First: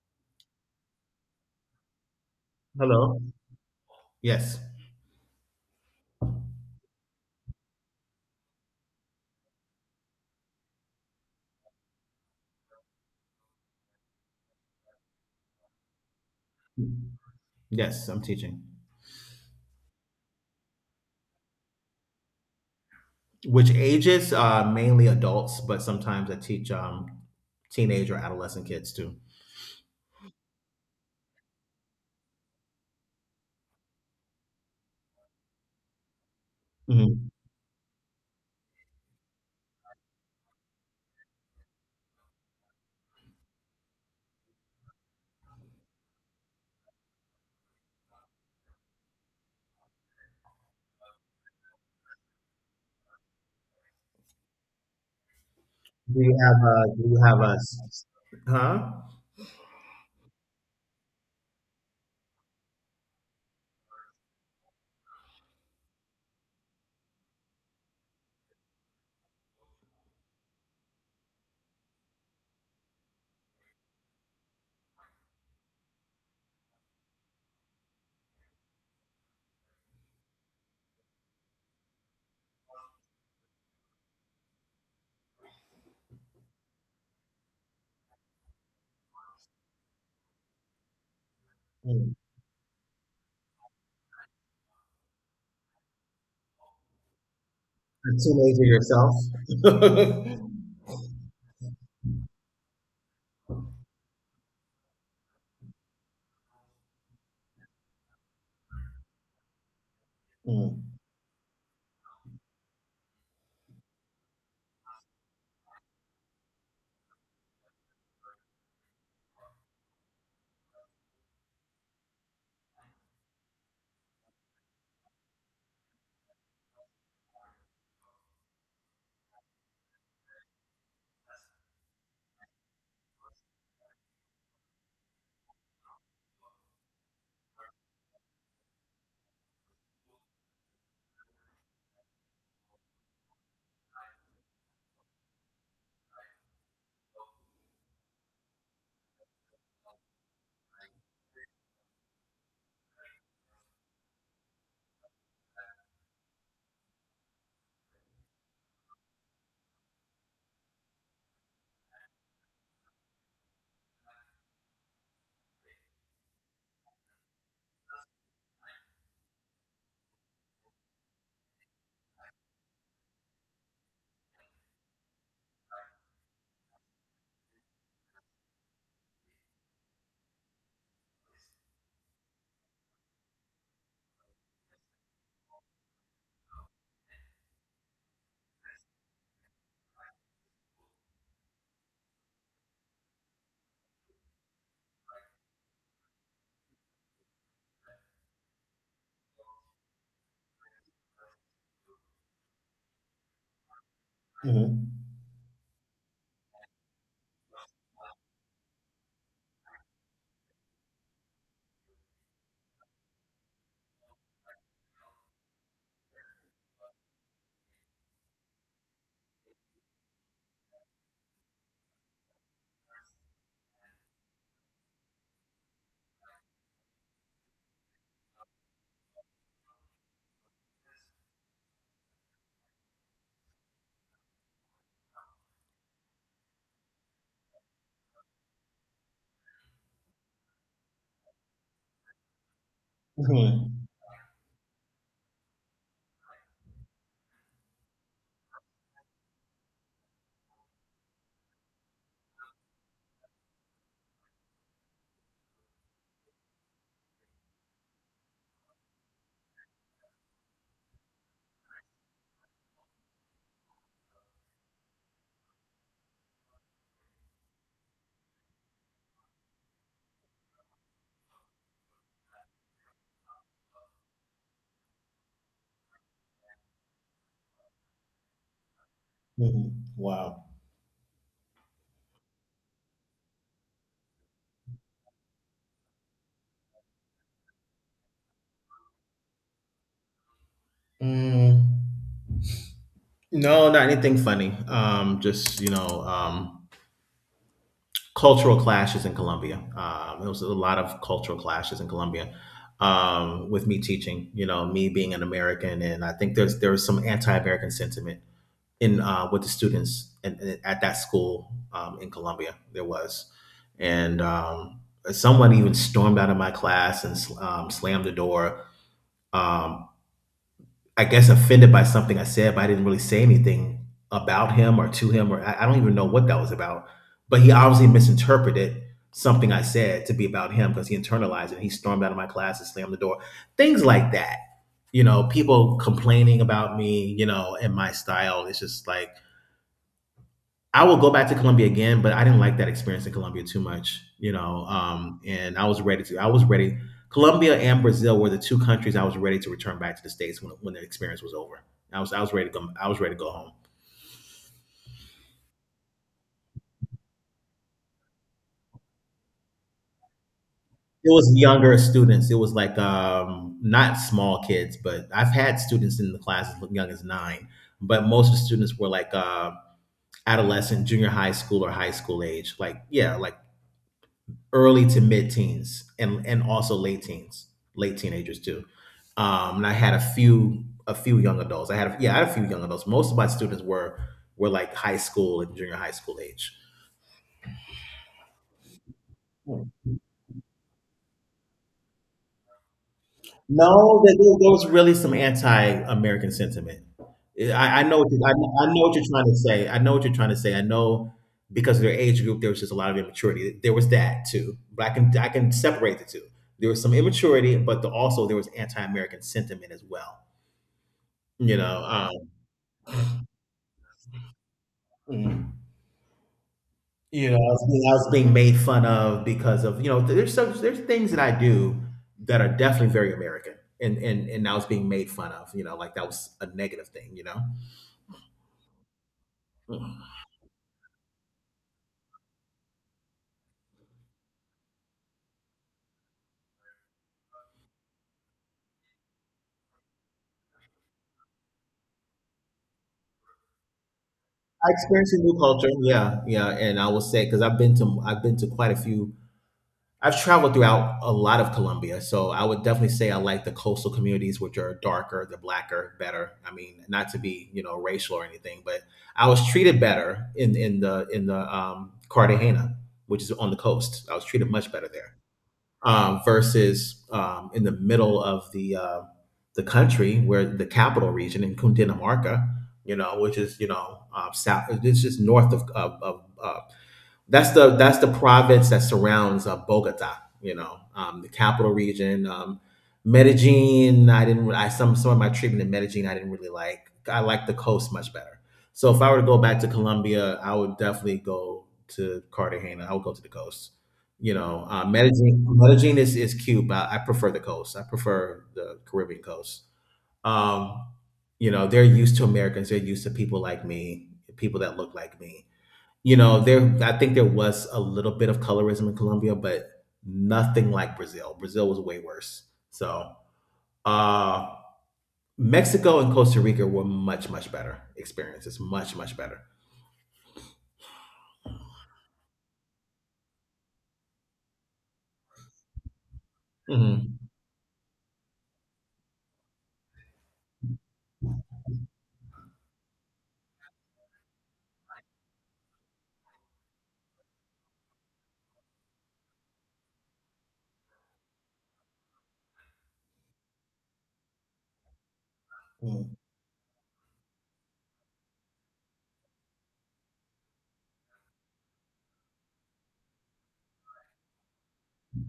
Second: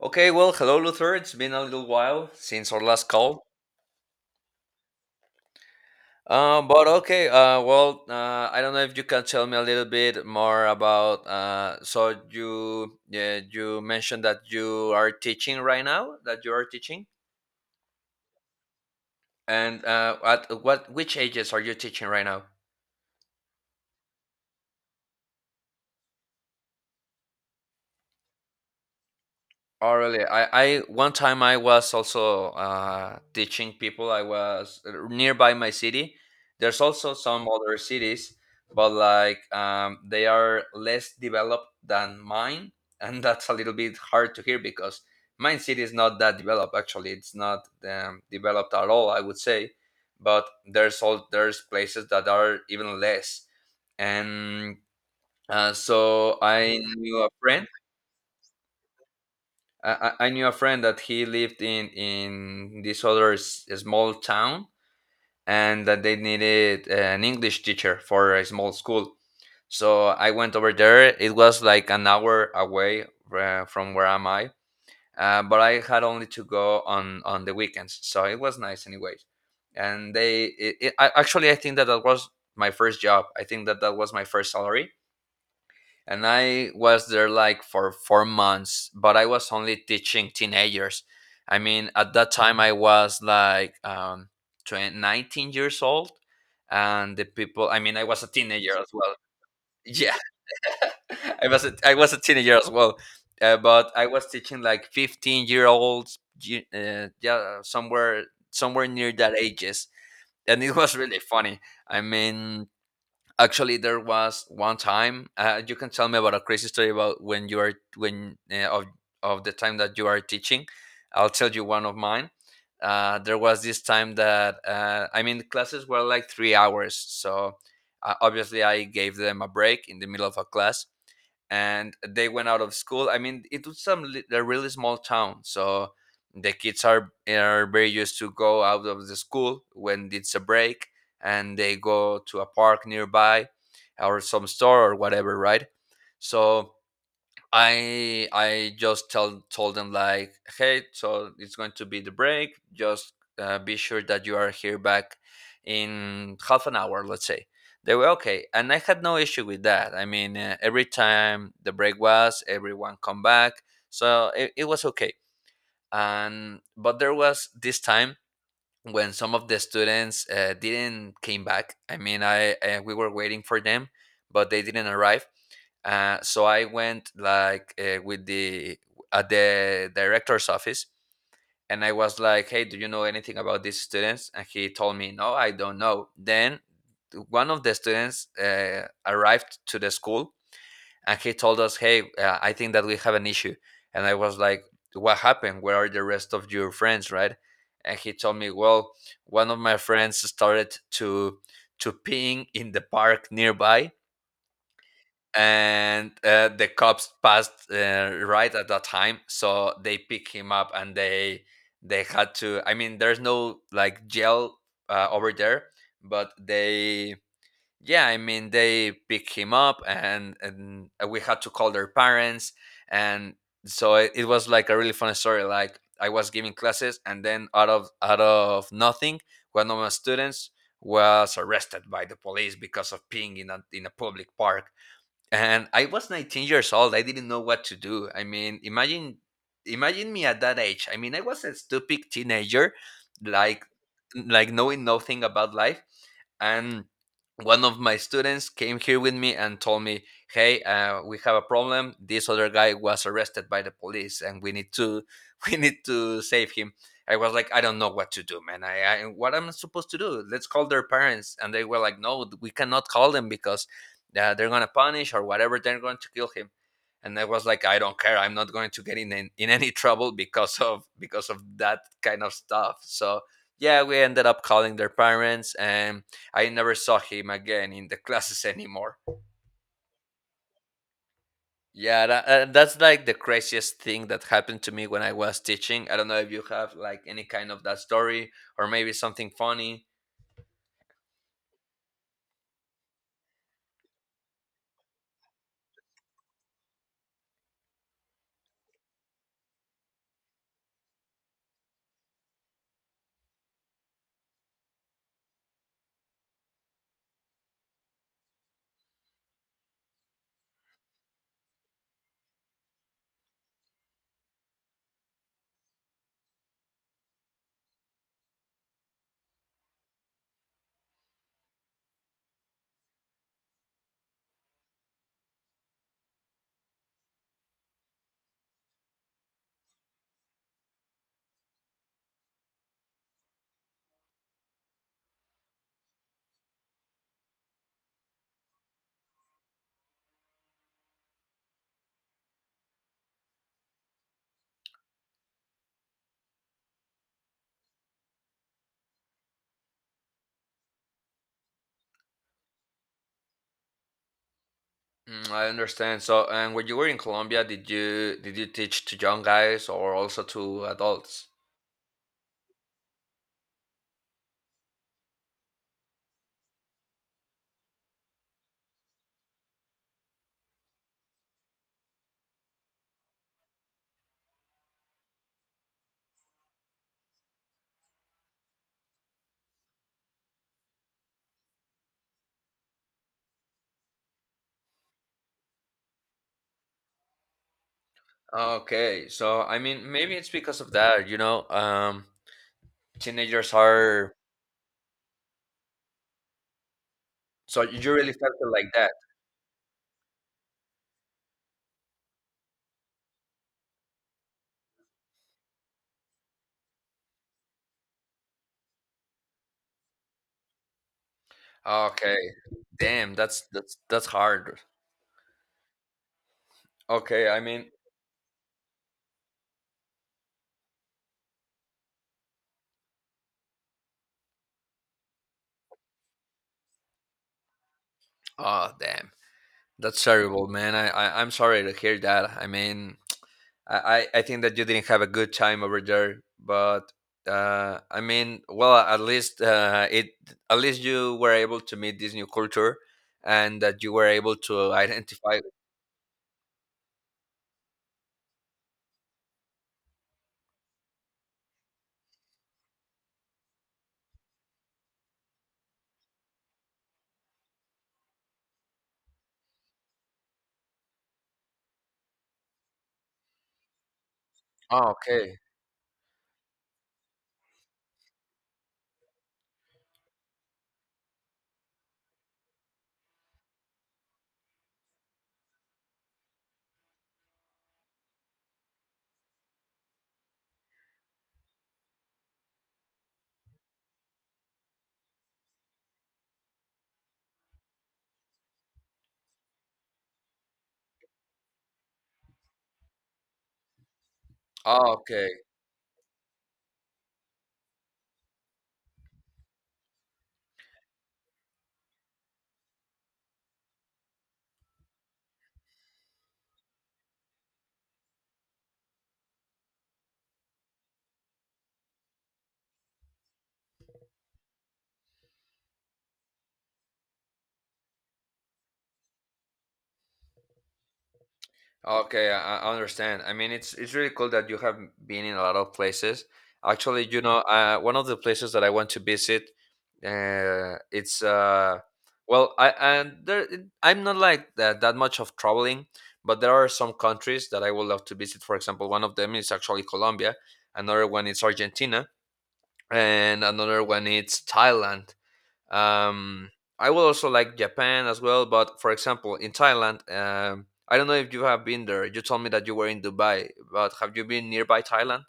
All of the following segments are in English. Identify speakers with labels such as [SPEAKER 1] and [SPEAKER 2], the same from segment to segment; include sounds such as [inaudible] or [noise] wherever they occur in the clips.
[SPEAKER 1] Okay, well, hello, Luther. It's been a little while since our last
[SPEAKER 2] Hello.
[SPEAKER 1] call.
[SPEAKER 2] Yes.
[SPEAKER 1] I don't know if you can tell me a little bit more about. Yeah, you mentioned that you are teaching right now. That you are teaching,
[SPEAKER 2] Yes, I'm teaching.
[SPEAKER 1] and at what which ages are you teaching right now?
[SPEAKER 2] Which ages? Mainly adults, but sometimes I teach teenage or adolescent kids too.
[SPEAKER 1] Oh, really? I one time I was also teaching people. I was nearby my city. There's also
[SPEAKER 2] Mhm.
[SPEAKER 1] some other cities, but they are less developed than mine, [laughs] and that's a little bit hard to hear because mine city is not that developed. Actually, it's not developed at all, I would say, but there's places that are even less, and
[SPEAKER 2] Do you
[SPEAKER 1] so
[SPEAKER 2] have a?
[SPEAKER 1] I
[SPEAKER 2] Do you
[SPEAKER 1] knew a
[SPEAKER 2] have a?
[SPEAKER 1] friend.
[SPEAKER 2] S- Huh?
[SPEAKER 1] I, I knew a friend that he lived in this small town, and that they needed an English teacher for a small school. So I went over there. It was like an hour away from where am I, but I had only to go on the weekends. So it was nice, anyways. And they it, it, I, actually I think that that was my first job. I think that that was my first salary, and I was there like for 4 months, but I was only teaching teenagers. I mean, at
[SPEAKER 2] Mm.
[SPEAKER 1] that time I was like 19 years old, and the people. I mean, I
[SPEAKER 2] A
[SPEAKER 1] was a
[SPEAKER 2] teenager
[SPEAKER 1] teenager as
[SPEAKER 2] yourself?
[SPEAKER 1] well. Yeah,
[SPEAKER 2] [laughs]
[SPEAKER 1] [laughs] I was a teenager as well, but I was teaching like 15-year-olds. Yeah, somewhere near that ages, and it was
[SPEAKER 2] Mm.
[SPEAKER 1] really funny. I mean, actually there was one time. You can tell me about a crazy story about when you are when of the time that you are teaching. I'll tell you one of mine. There was this time that, I mean the classes were like 3 hours, so obviously I gave them a break in the middle of a class, and they went out of school. I mean, it was a really small town, so the kids are very used to go out of the school when it's a break, and they go to a park nearby, or some store or whatever, right? So I just tell told them like, hey, so it's going to be the break. Just be sure that you are here back in half an hour, let's say. They were okay, and I had no issue with that. I mean, every time the break was, everyone come back, so it was okay. And but there was this time when some of the students didn't came back. I mean, I we were waiting for them, but they didn't arrive. So I went like with the at the director's office, and I was like, "Hey, do you know anything about these students?" And he told me, "No, I don't know." Then one of the students arrived to the school and he told us, "Hey, I think that we have an issue." And I was like, "What happened? Where are the rest of your friends?" Right? And he told me, "Well, one of my friends started to peeing in the park nearby,
[SPEAKER 2] Mhm.
[SPEAKER 1] and the cops passed right at that time, so they picked him up and they had to. I mean, there's no like jail over there, but they." Yeah, I mean they pick him up and we had to call their parents, and so it was like a really funny story. Like I was giving classes and then out of nothing one of my students was arrested by the police because of peeing in a public park. And I was 19 years old. I didn't know what to do. I mean, imagine me at that age. I mean, I was a stupid teenager, like
[SPEAKER 2] Mhm.
[SPEAKER 1] like knowing nothing about life. And one of my students came here with me and told me, "Hey, we have a problem. This other guy was arrested by the police, and we need to [laughs] we need to save him." I was like, "I don't know what to do, man. I What am I supposed to do? Let's call their parents." And they were like, "No, we cannot call them because that they're gonna punish or whatever, they're going to kill him." And I was like, I don't care, I'm not going to get in, any [laughs] trouble because of that kind of stuff. So yeah, we ended up calling their parents, and I never saw him again in the [laughs] classes anymore.
[SPEAKER 2] Mhm. Wow.
[SPEAKER 1] That's like the craziest thing that happened to me when I was teaching. I don't know if you have like any kind of that story or maybe something funny.
[SPEAKER 2] Mm. No, not anything funny. Um, just um, cultural clashes in Colombia. There was a lot of cultural clashes in Colombia with me teaching. You know, me being an American, and I think there was some anti-American sentiment in with the students at that school in Colombia. There was, and someone even stormed out of my class and slammed the door. Um, I guess offended by something I said, but I didn't really say anything about him or to him, or I don't even know what that was about. But he obviously misinterpreted something I said to be about him because he internalized it. And he stormed out of my class and slammed the door. Things like that. You know, people complaining about me, you know, and my style. It's just like I will go back to Colombia again, but I didn't like that experience in Colombia too much, you know. And I was ready to. I was ready. Colombia and Brazil were the two countries I was ready to return back to the states when the experience was over. I was ready to go. I was ready to go home.
[SPEAKER 1] Mm, I understand. So, and when you were in Colombia, did you teach to young guys or also to
[SPEAKER 2] It
[SPEAKER 1] adults?
[SPEAKER 2] was younger students. It was like not small kids, but I've had students in the class as young as nine. But most of the students were like adolescent, junior high school, or high school age. Like yeah, like early to mid teens and also late teens, late teenagers too. And I had a few young adults. Yeah, I had a few young adults. Most of my students were like high school and junior high school age.
[SPEAKER 1] Okay, so I mean, maybe it's because of that, you know, teenagers
[SPEAKER 2] No,
[SPEAKER 1] are.
[SPEAKER 2] there was really some anti-American sentiment.
[SPEAKER 1] So you really felt it
[SPEAKER 2] I
[SPEAKER 1] like
[SPEAKER 2] know
[SPEAKER 1] that.
[SPEAKER 2] what you're trying to say. I know what you're trying to say. I know because of their age group, there was just a lot of immaturity. There was that too, but I can separate the two. There was some immaturity, but the, also there was anti-American sentiment as well. You know,
[SPEAKER 1] Okay, damn, that's hard.
[SPEAKER 2] mm,
[SPEAKER 1] Okay,
[SPEAKER 2] you know,
[SPEAKER 1] I mean,
[SPEAKER 2] I was being made fun of because of, you know, there's things that I do that are definitely very American, and I was being made fun of, you know, like that was a negative thing, you know? I
[SPEAKER 1] oh damn, that's terrible, man. I'm sorry to hear that. I mean, I think that you didn't have a good time over there, but I mean, well, at least it at least you were able to meet this new culture, and that you were able to
[SPEAKER 2] experienced a new
[SPEAKER 1] identify.
[SPEAKER 2] culture, yeah, yeah, and I will say because 'cause I've been to quite a few I've traveled throughout a lot of Colombia, so I would definitely say I like the coastal communities, which are darker, the blacker, better. I mean, not to be you know racial or anything, but I was treated better in the Cartagena, which is on the coast. I was treated much better
[SPEAKER 1] Oh,
[SPEAKER 2] there
[SPEAKER 1] okay.
[SPEAKER 2] versus in the middle of the country, where the capital region in Cundinamarca, you know, which is you know south, it's just north of that's the province that surrounds Bogota, you know, the capital region. Medellin, I didn't. I some of my treatment in Medellin, I didn't really like. I like the coast much better. So if I were to go back to Colombia, I would definitely go to Cartagena. I would go to the coast. You know,
[SPEAKER 1] Oh, okay.
[SPEAKER 2] Medellin, Medellin is cute, but I prefer the coast. I prefer the Caribbean coast. Um, you know, they're used to Americans. They're used to people like me, people that look like me you know, there I think there was a little bit of colorism in Colombia, but nothing like Brazil. Brazil was way worse. So, uh Mexico and Costa Rica were much much better experiences, much much better.
[SPEAKER 1] Okay, I understand. I mean, it's really cool that you have been in a lot of places. Actually, you
[SPEAKER 2] Mhm.
[SPEAKER 1] know, one of the places that I want to visit, it's well, I and there, it- I'm not like that much of traveling, but there are some countries that I would love to visit. For example, one of them is actually Colombia, another one is Argentina, and another one is Thailand.
[SPEAKER 2] Mm.
[SPEAKER 1] Um, I will also like Japan as well, but for example, in Thailand, I don't know if you have been there. You told me that you were in Dubai, but have you been nearby Thailand?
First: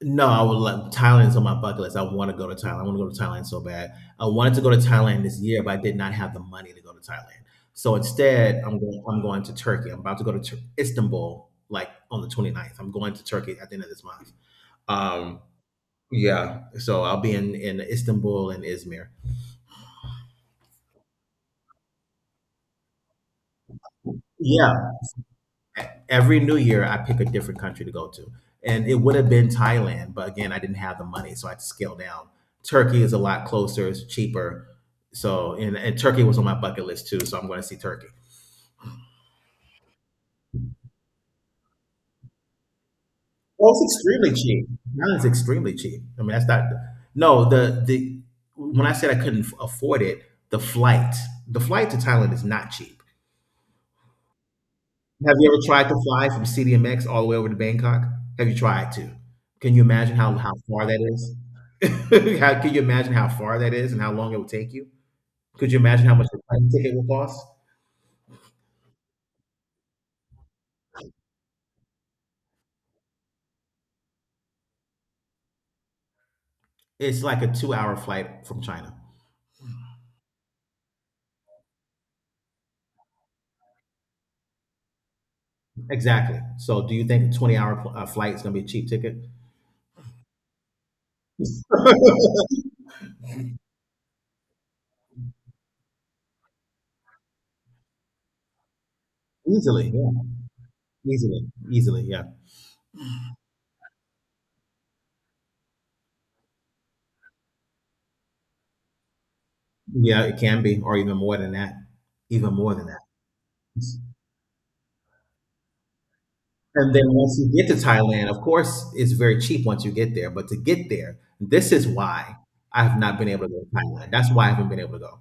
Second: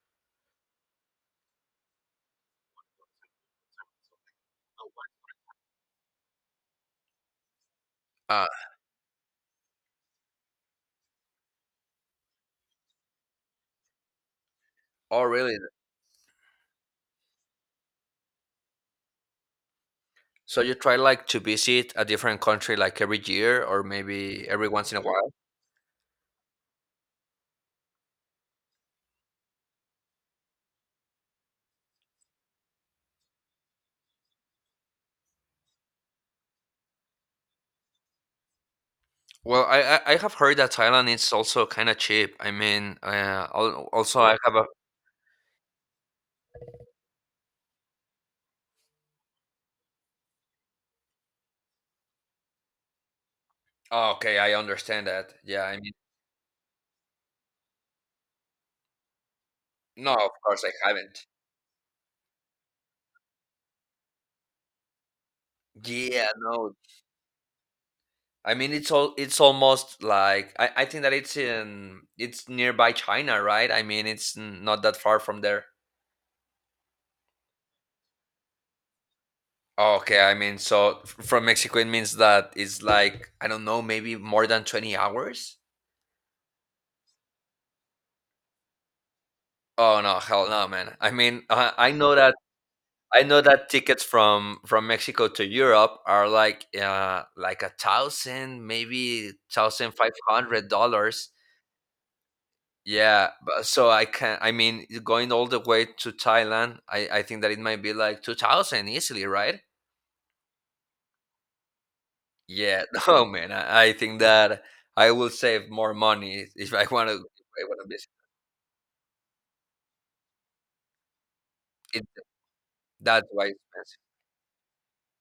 [SPEAKER 2] No, I would love Thailand's on my bucket list. I want to go to Thailand. I want to go to Thailand so bad. I wanted to go to Thailand this year, but I did not have the money to go to Thailand. So
[SPEAKER 1] Uh,
[SPEAKER 2] instead, I'm going. I'm going to Turkey. I'm about to go to Istanbul, like on the 29th. I'm going to Turkey at the end of this month.
[SPEAKER 1] oh,
[SPEAKER 2] Um,
[SPEAKER 1] really?
[SPEAKER 2] Yeah, so I'll be in Istanbul and Izmir.
[SPEAKER 1] So you try like to visit a different country like every year or maybe every
[SPEAKER 2] Yeah,
[SPEAKER 1] once in a while?
[SPEAKER 2] e- every New Year I pick a different country to go to, and it would have been Thailand, but again I didn't have the money, so I had to scale down. Turkey is a lot closer, it's cheaper, so and Turkey was on my bucket list too, so I'm going to see Turkey.
[SPEAKER 1] Well, I have heard that Thailand is also kind of cheap. I mean,
[SPEAKER 2] Well, it's
[SPEAKER 1] also
[SPEAKER 2] extremely
[SPEAKER 1] I have a.
[SPEAKER 2] cheap. Now it's extremely cheap. I mean, that's not no the when I said I couldn't afford it, the flight the flight to Thailand is not cheap.
[SPEAKER 1] Oh, okay, I understand
[SPEAKER 2] Have
[SPEAKER 1] that.
[SPEAKER 2] you ever
[SPEAKER 1] Yeah, I
[SPEAKER 2] tried
[SPEAKER 1] mean,
[SPEAKER 2] to fly from CDMX all the way over to Bangkok? Have you tried to? Can you imagine
[SPEAKER 1] no, of
[SPEAKER 2] how
[SPEAKER 1] course I
[SPEAKER 2] far that
[SPEAKER 1] haven't.
[SPEAKER 2] is? [laughs] How can you imagine how far that is and how long it would take you? Could you imagine how much
[SPEAKER 1] Yeah,
[SPEAKER 2] a plane
[SPEAKER 1] no,
[SPEAKER 2] ticket would cost?
[SPEAKER 1] I mean, it's almost like I think that it's nearby China, right? I mean, not that far from there.
[SPEAKER 2] It's like a two-hour flight from China.
[SPEAKER 1] Okay, I mean, so from Mexico it means that it's like I don't know, maybe more than 20 hours.
[SPEAKER 2] Exactly. So do you think a 20-hour flight is gonna be a cheap ticket?
[SPEAKER 1] Oh no, hell no, man. I mean, I know that tickets from Mexico to Europe are like a thousand, maybe
[SPEAKER 2] Easily,
[SPEAKER 1] thousand
[SPEAKER 2] yeah.
[SPEAKER 1] five hundred dollars.
[SPEAKER 2] Easily. Easily, yeah.
[SPEAKER 1] Yeah, but so I can. I mean, going all the way to Thailand, I think that it might be like 2,000 easily, right?
[SPEAKER 2] Yeah, it can be, or even more than that. Even more
[SPEAKER 1] Yeah.
[SPEAKER 2] than that.
[SPEAKER 1] [laughs] Oh man, I think that I will save more money if I
[SPEAKER 2] And then
[SPEAKER 1] want to.
[SPEAKER 2] once
[SPEAKER 1] If
[SPEAKER 2] you
[SPEAKER 1] I
[SPEAKER 2] get to
[SPEAKER 1] want to visit.
[SPEAKER 2] Thailand, of course, it's very cheap once you get there. But to get there, this is
[SPEAKER 1] It,
[SPEAKER 2] why I have not
[SPEAKER 1] that's
[SPEAKER 2] been
[SPEAKER 1] why
[SPEAKER 2] able to
[SPEAKER 1] it's
[SPEAKER 2] go to
[SPEAKER 1] expensive.
[SPEAKER 2] Thailand. That's why I haven't been able to go.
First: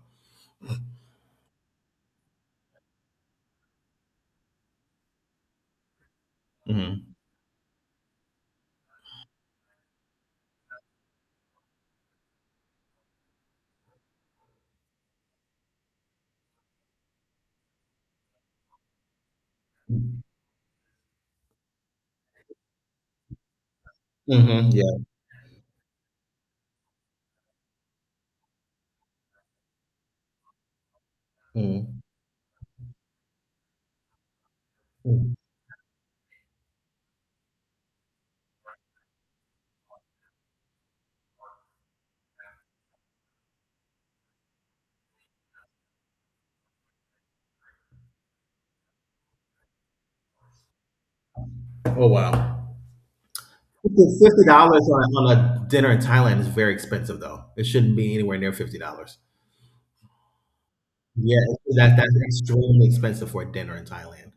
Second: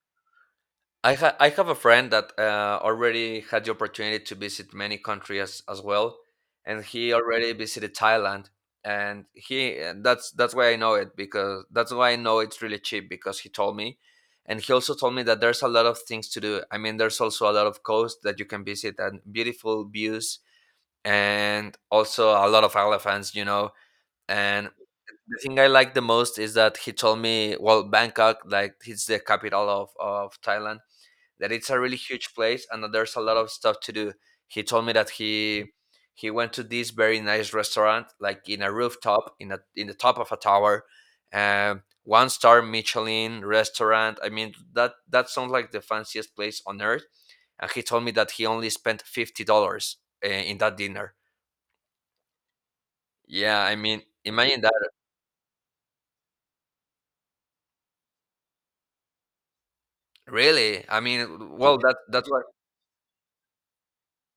[SPEAKER 1] I have a friend that already had the opportunity to visit many countries as well, and
[SPEAKER 2] Hmm.
[SPEAKER 1] he already visited Thailand, and he and that's why I know it, because that's why I know it's really cheap, because he told me, and he also told me that there's a lot of things to do. I mean, there's also a lot of coast that you can visit and beautiful views, and also a lot of elephants, you know,
[SPEAKER 2] Hmm.
[SPEAKER 1] and.
[SPEAKER 2] Yeah.
[SPEAKER 1] The thing I like the most is that he told me, well, Bangkok, like it's the capital of Thailand, that it's a really
[SPEAKER 2] Mhm.
[SPEAKER 1] huge place and that there's a lot of stuff to do. He told me that
[SPEAKER 2] Mm.
[SPEAKER 1] he went to this very nice restaurant, like in a rooftop, in a in the top of a tower, one star Michelin restaurant. I mean, that that sounds like the fanciest place on earth. And he told me that he only spent $50 in that dinner.
[SPEAKER 2] Oh wow.
[SPEAKER 1] Yeah, I mean,
[SPEAKER 2] Fifty
[SPEAKER 1] imagine
[SPEAKER 2] dollars
[SPEAKER 1] that.
[SPEAKER 2] on a dinner in Thailand is very expensive, though. It shouldn't be anywhere near $50.
[SPEAKER 1] Really, I
[SPEAKER 2] Yeah,
[SPEAKER 1] mean, well, that
[SPEAKER 2] that that's
[SPEAKER 1] that's what.
[SPEAKER 2] extremely expensive for a dinner in Thailand.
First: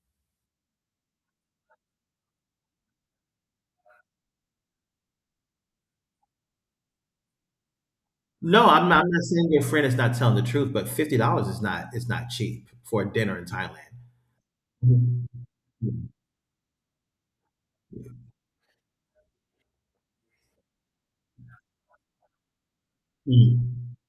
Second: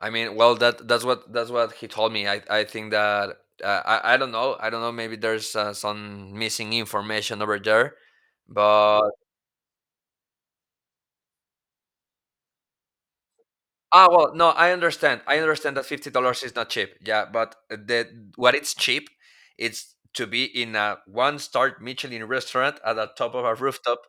[SPEAKER 1] I mean, well, that's what he told me. I think that I don't know. I don't know. Maybe there's some missing information over there.
[SPEAKER 2] No,
[SPEAKER 1] But
[SPEAKER 2] I'm not saying your friend is not telling the truth, but $50 is not cheap for a dinner in Thailand.
[SPEAKER 1] ah, well, no, I understand.
[SPEAKER 2] Mhm.
[SPEAKER 1] I understand that $50 is not cheap. Yeah, but the what it's cheap, it's to be in a one-star Michelin restaurant at the top of a
[SPEAKER 2] Mm.
[SPEAKER 1] rooftop.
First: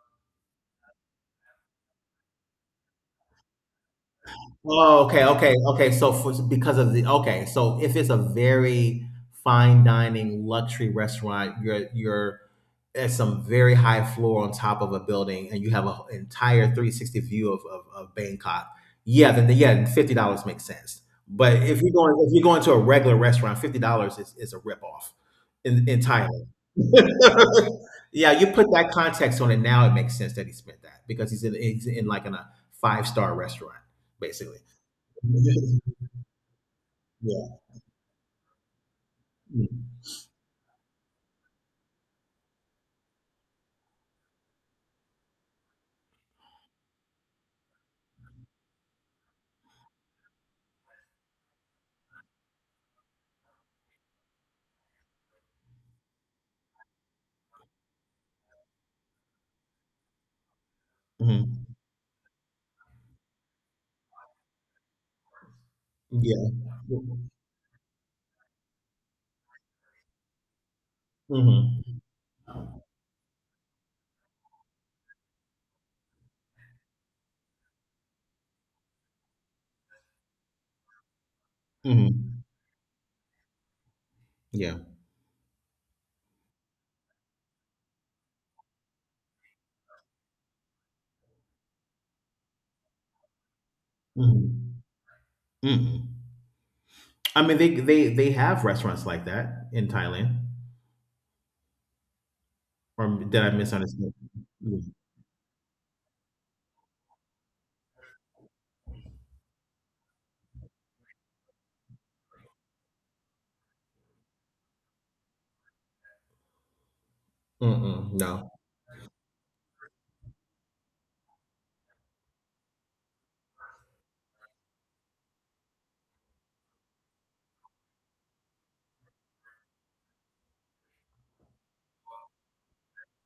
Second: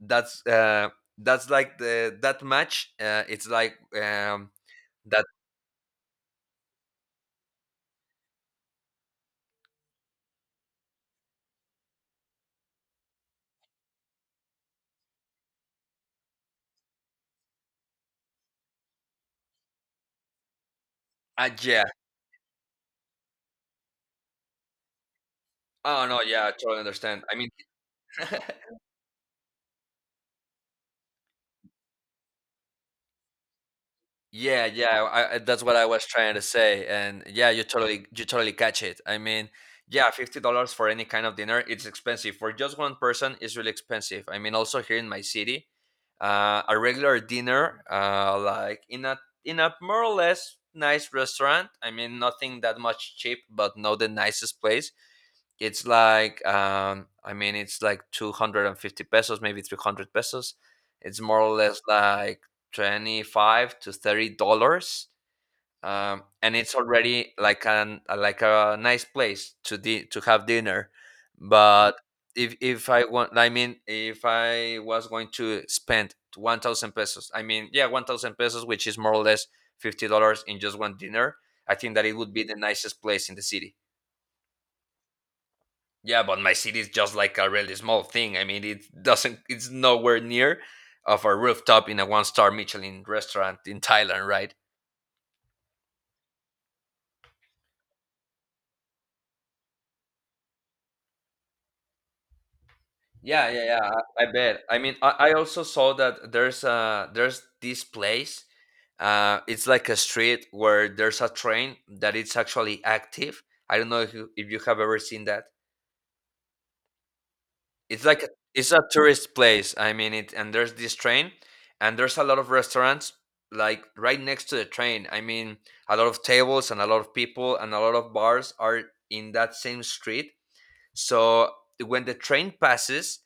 [SPEAKER 1] That's uh, that's like the that match. It's like
[SPEAKER 2] Oh, okay,
[SPEAKER 1] that.
[SPEAKER 2] okay, okay. So for, because of the okay, so if it's a very fine dining luxury restaurant, you're at some very high floor on top of a building, and you have an entire 360 view of Bangkok. Yeah, then the, yeah, then $50 makes sense.
[SPEAKER 1] Uh,
[SPEAKER 2] But
[SPEAKER 1] yeah.
[SPEAKER 2] if you're going to a regular restaurant, $50 is a ripoff in,
[SPEAKER 1] Oh no.
[SPEAKER 2] entirely.
[SPEAKER 1] Yeah, I totally understand.
[SPEAKER 2] [laughs]
[SPEAKER 1] [laughs]
[SPEAKER 2] Yeah, you put that context on it. Now it makes sense that he spent that because he's in like in a five-star restaurant basically.
[SPEAKER 1] Yeah, that's what
[SPEAKER 2] Mhm.
[SPEAKER 1] I was trying to say, and yeah,
[SPEAKER 2] Yeah.
[SPEAKER 1] you totally catch it. Yeah, $50 for any kind of dinner, it's expensive. For just one person, it's really expensive. I mean, also here in my city, a regular dinner, like in a more or less nice restaurant. I mean, nothing that much cheap, but not the nicest place. It's like I mean, it's like 250 pesos, maybe 300 pesos. It's more or
[SPEAKER 2] Mhm.
[SPEAKER 1] less like 25 to 30 dollars. And
[SPEAKER 2] Yeah.
[SPEAKER 1] it's already like an like a nice place to have dinner. But
[SPEAKER 2] Mhm.
[SPEAKER 1] if I want, I mean, if I was going to spend 1,000 pesos, I mean, yeah, 1,000 pesos, which is more or less $50 in just one dinner, I think that it would
[SPEAKER 2] Mhm.
[SPEAKER 1] be the nicest place in the city.
[SPEAKER 2] Yeah.
[SPEAKER 1] Yeah, but my city is just like a really small thing. I mean, it doesn't. It's nowhere near of a rooftop in a one-star Michelin restaurant in Thailand, right?
[SPEAKER 2] Mhm. Mhm. I mean, they have restaurants like that in Thailand, or did
[SPEAKER 1] Yeah,
[SPEAKER 2] I
[SPEAKER 1] yeah, yeah.
[SPEAKER 2] misunderstand?
[SPEAKER 1] I bet.
[SPEAKER 2] Mm.
[SPEAKER 1] I also saw that there's this place. It's like a street where there's a train that it's actually active. I don't know if you have ever seen that. It's
[SPEAKER 2] Mm-mm.
[SPEAKER 1] like a,
[SPEAKER 2] No.
[SPEAKER 1] it's a tourist place. And there's this train, and there's a lot of restaurants like right next to the train. I mean, a lot of tables and a lot of people and a lot of bars are in that same street. So when the train passes,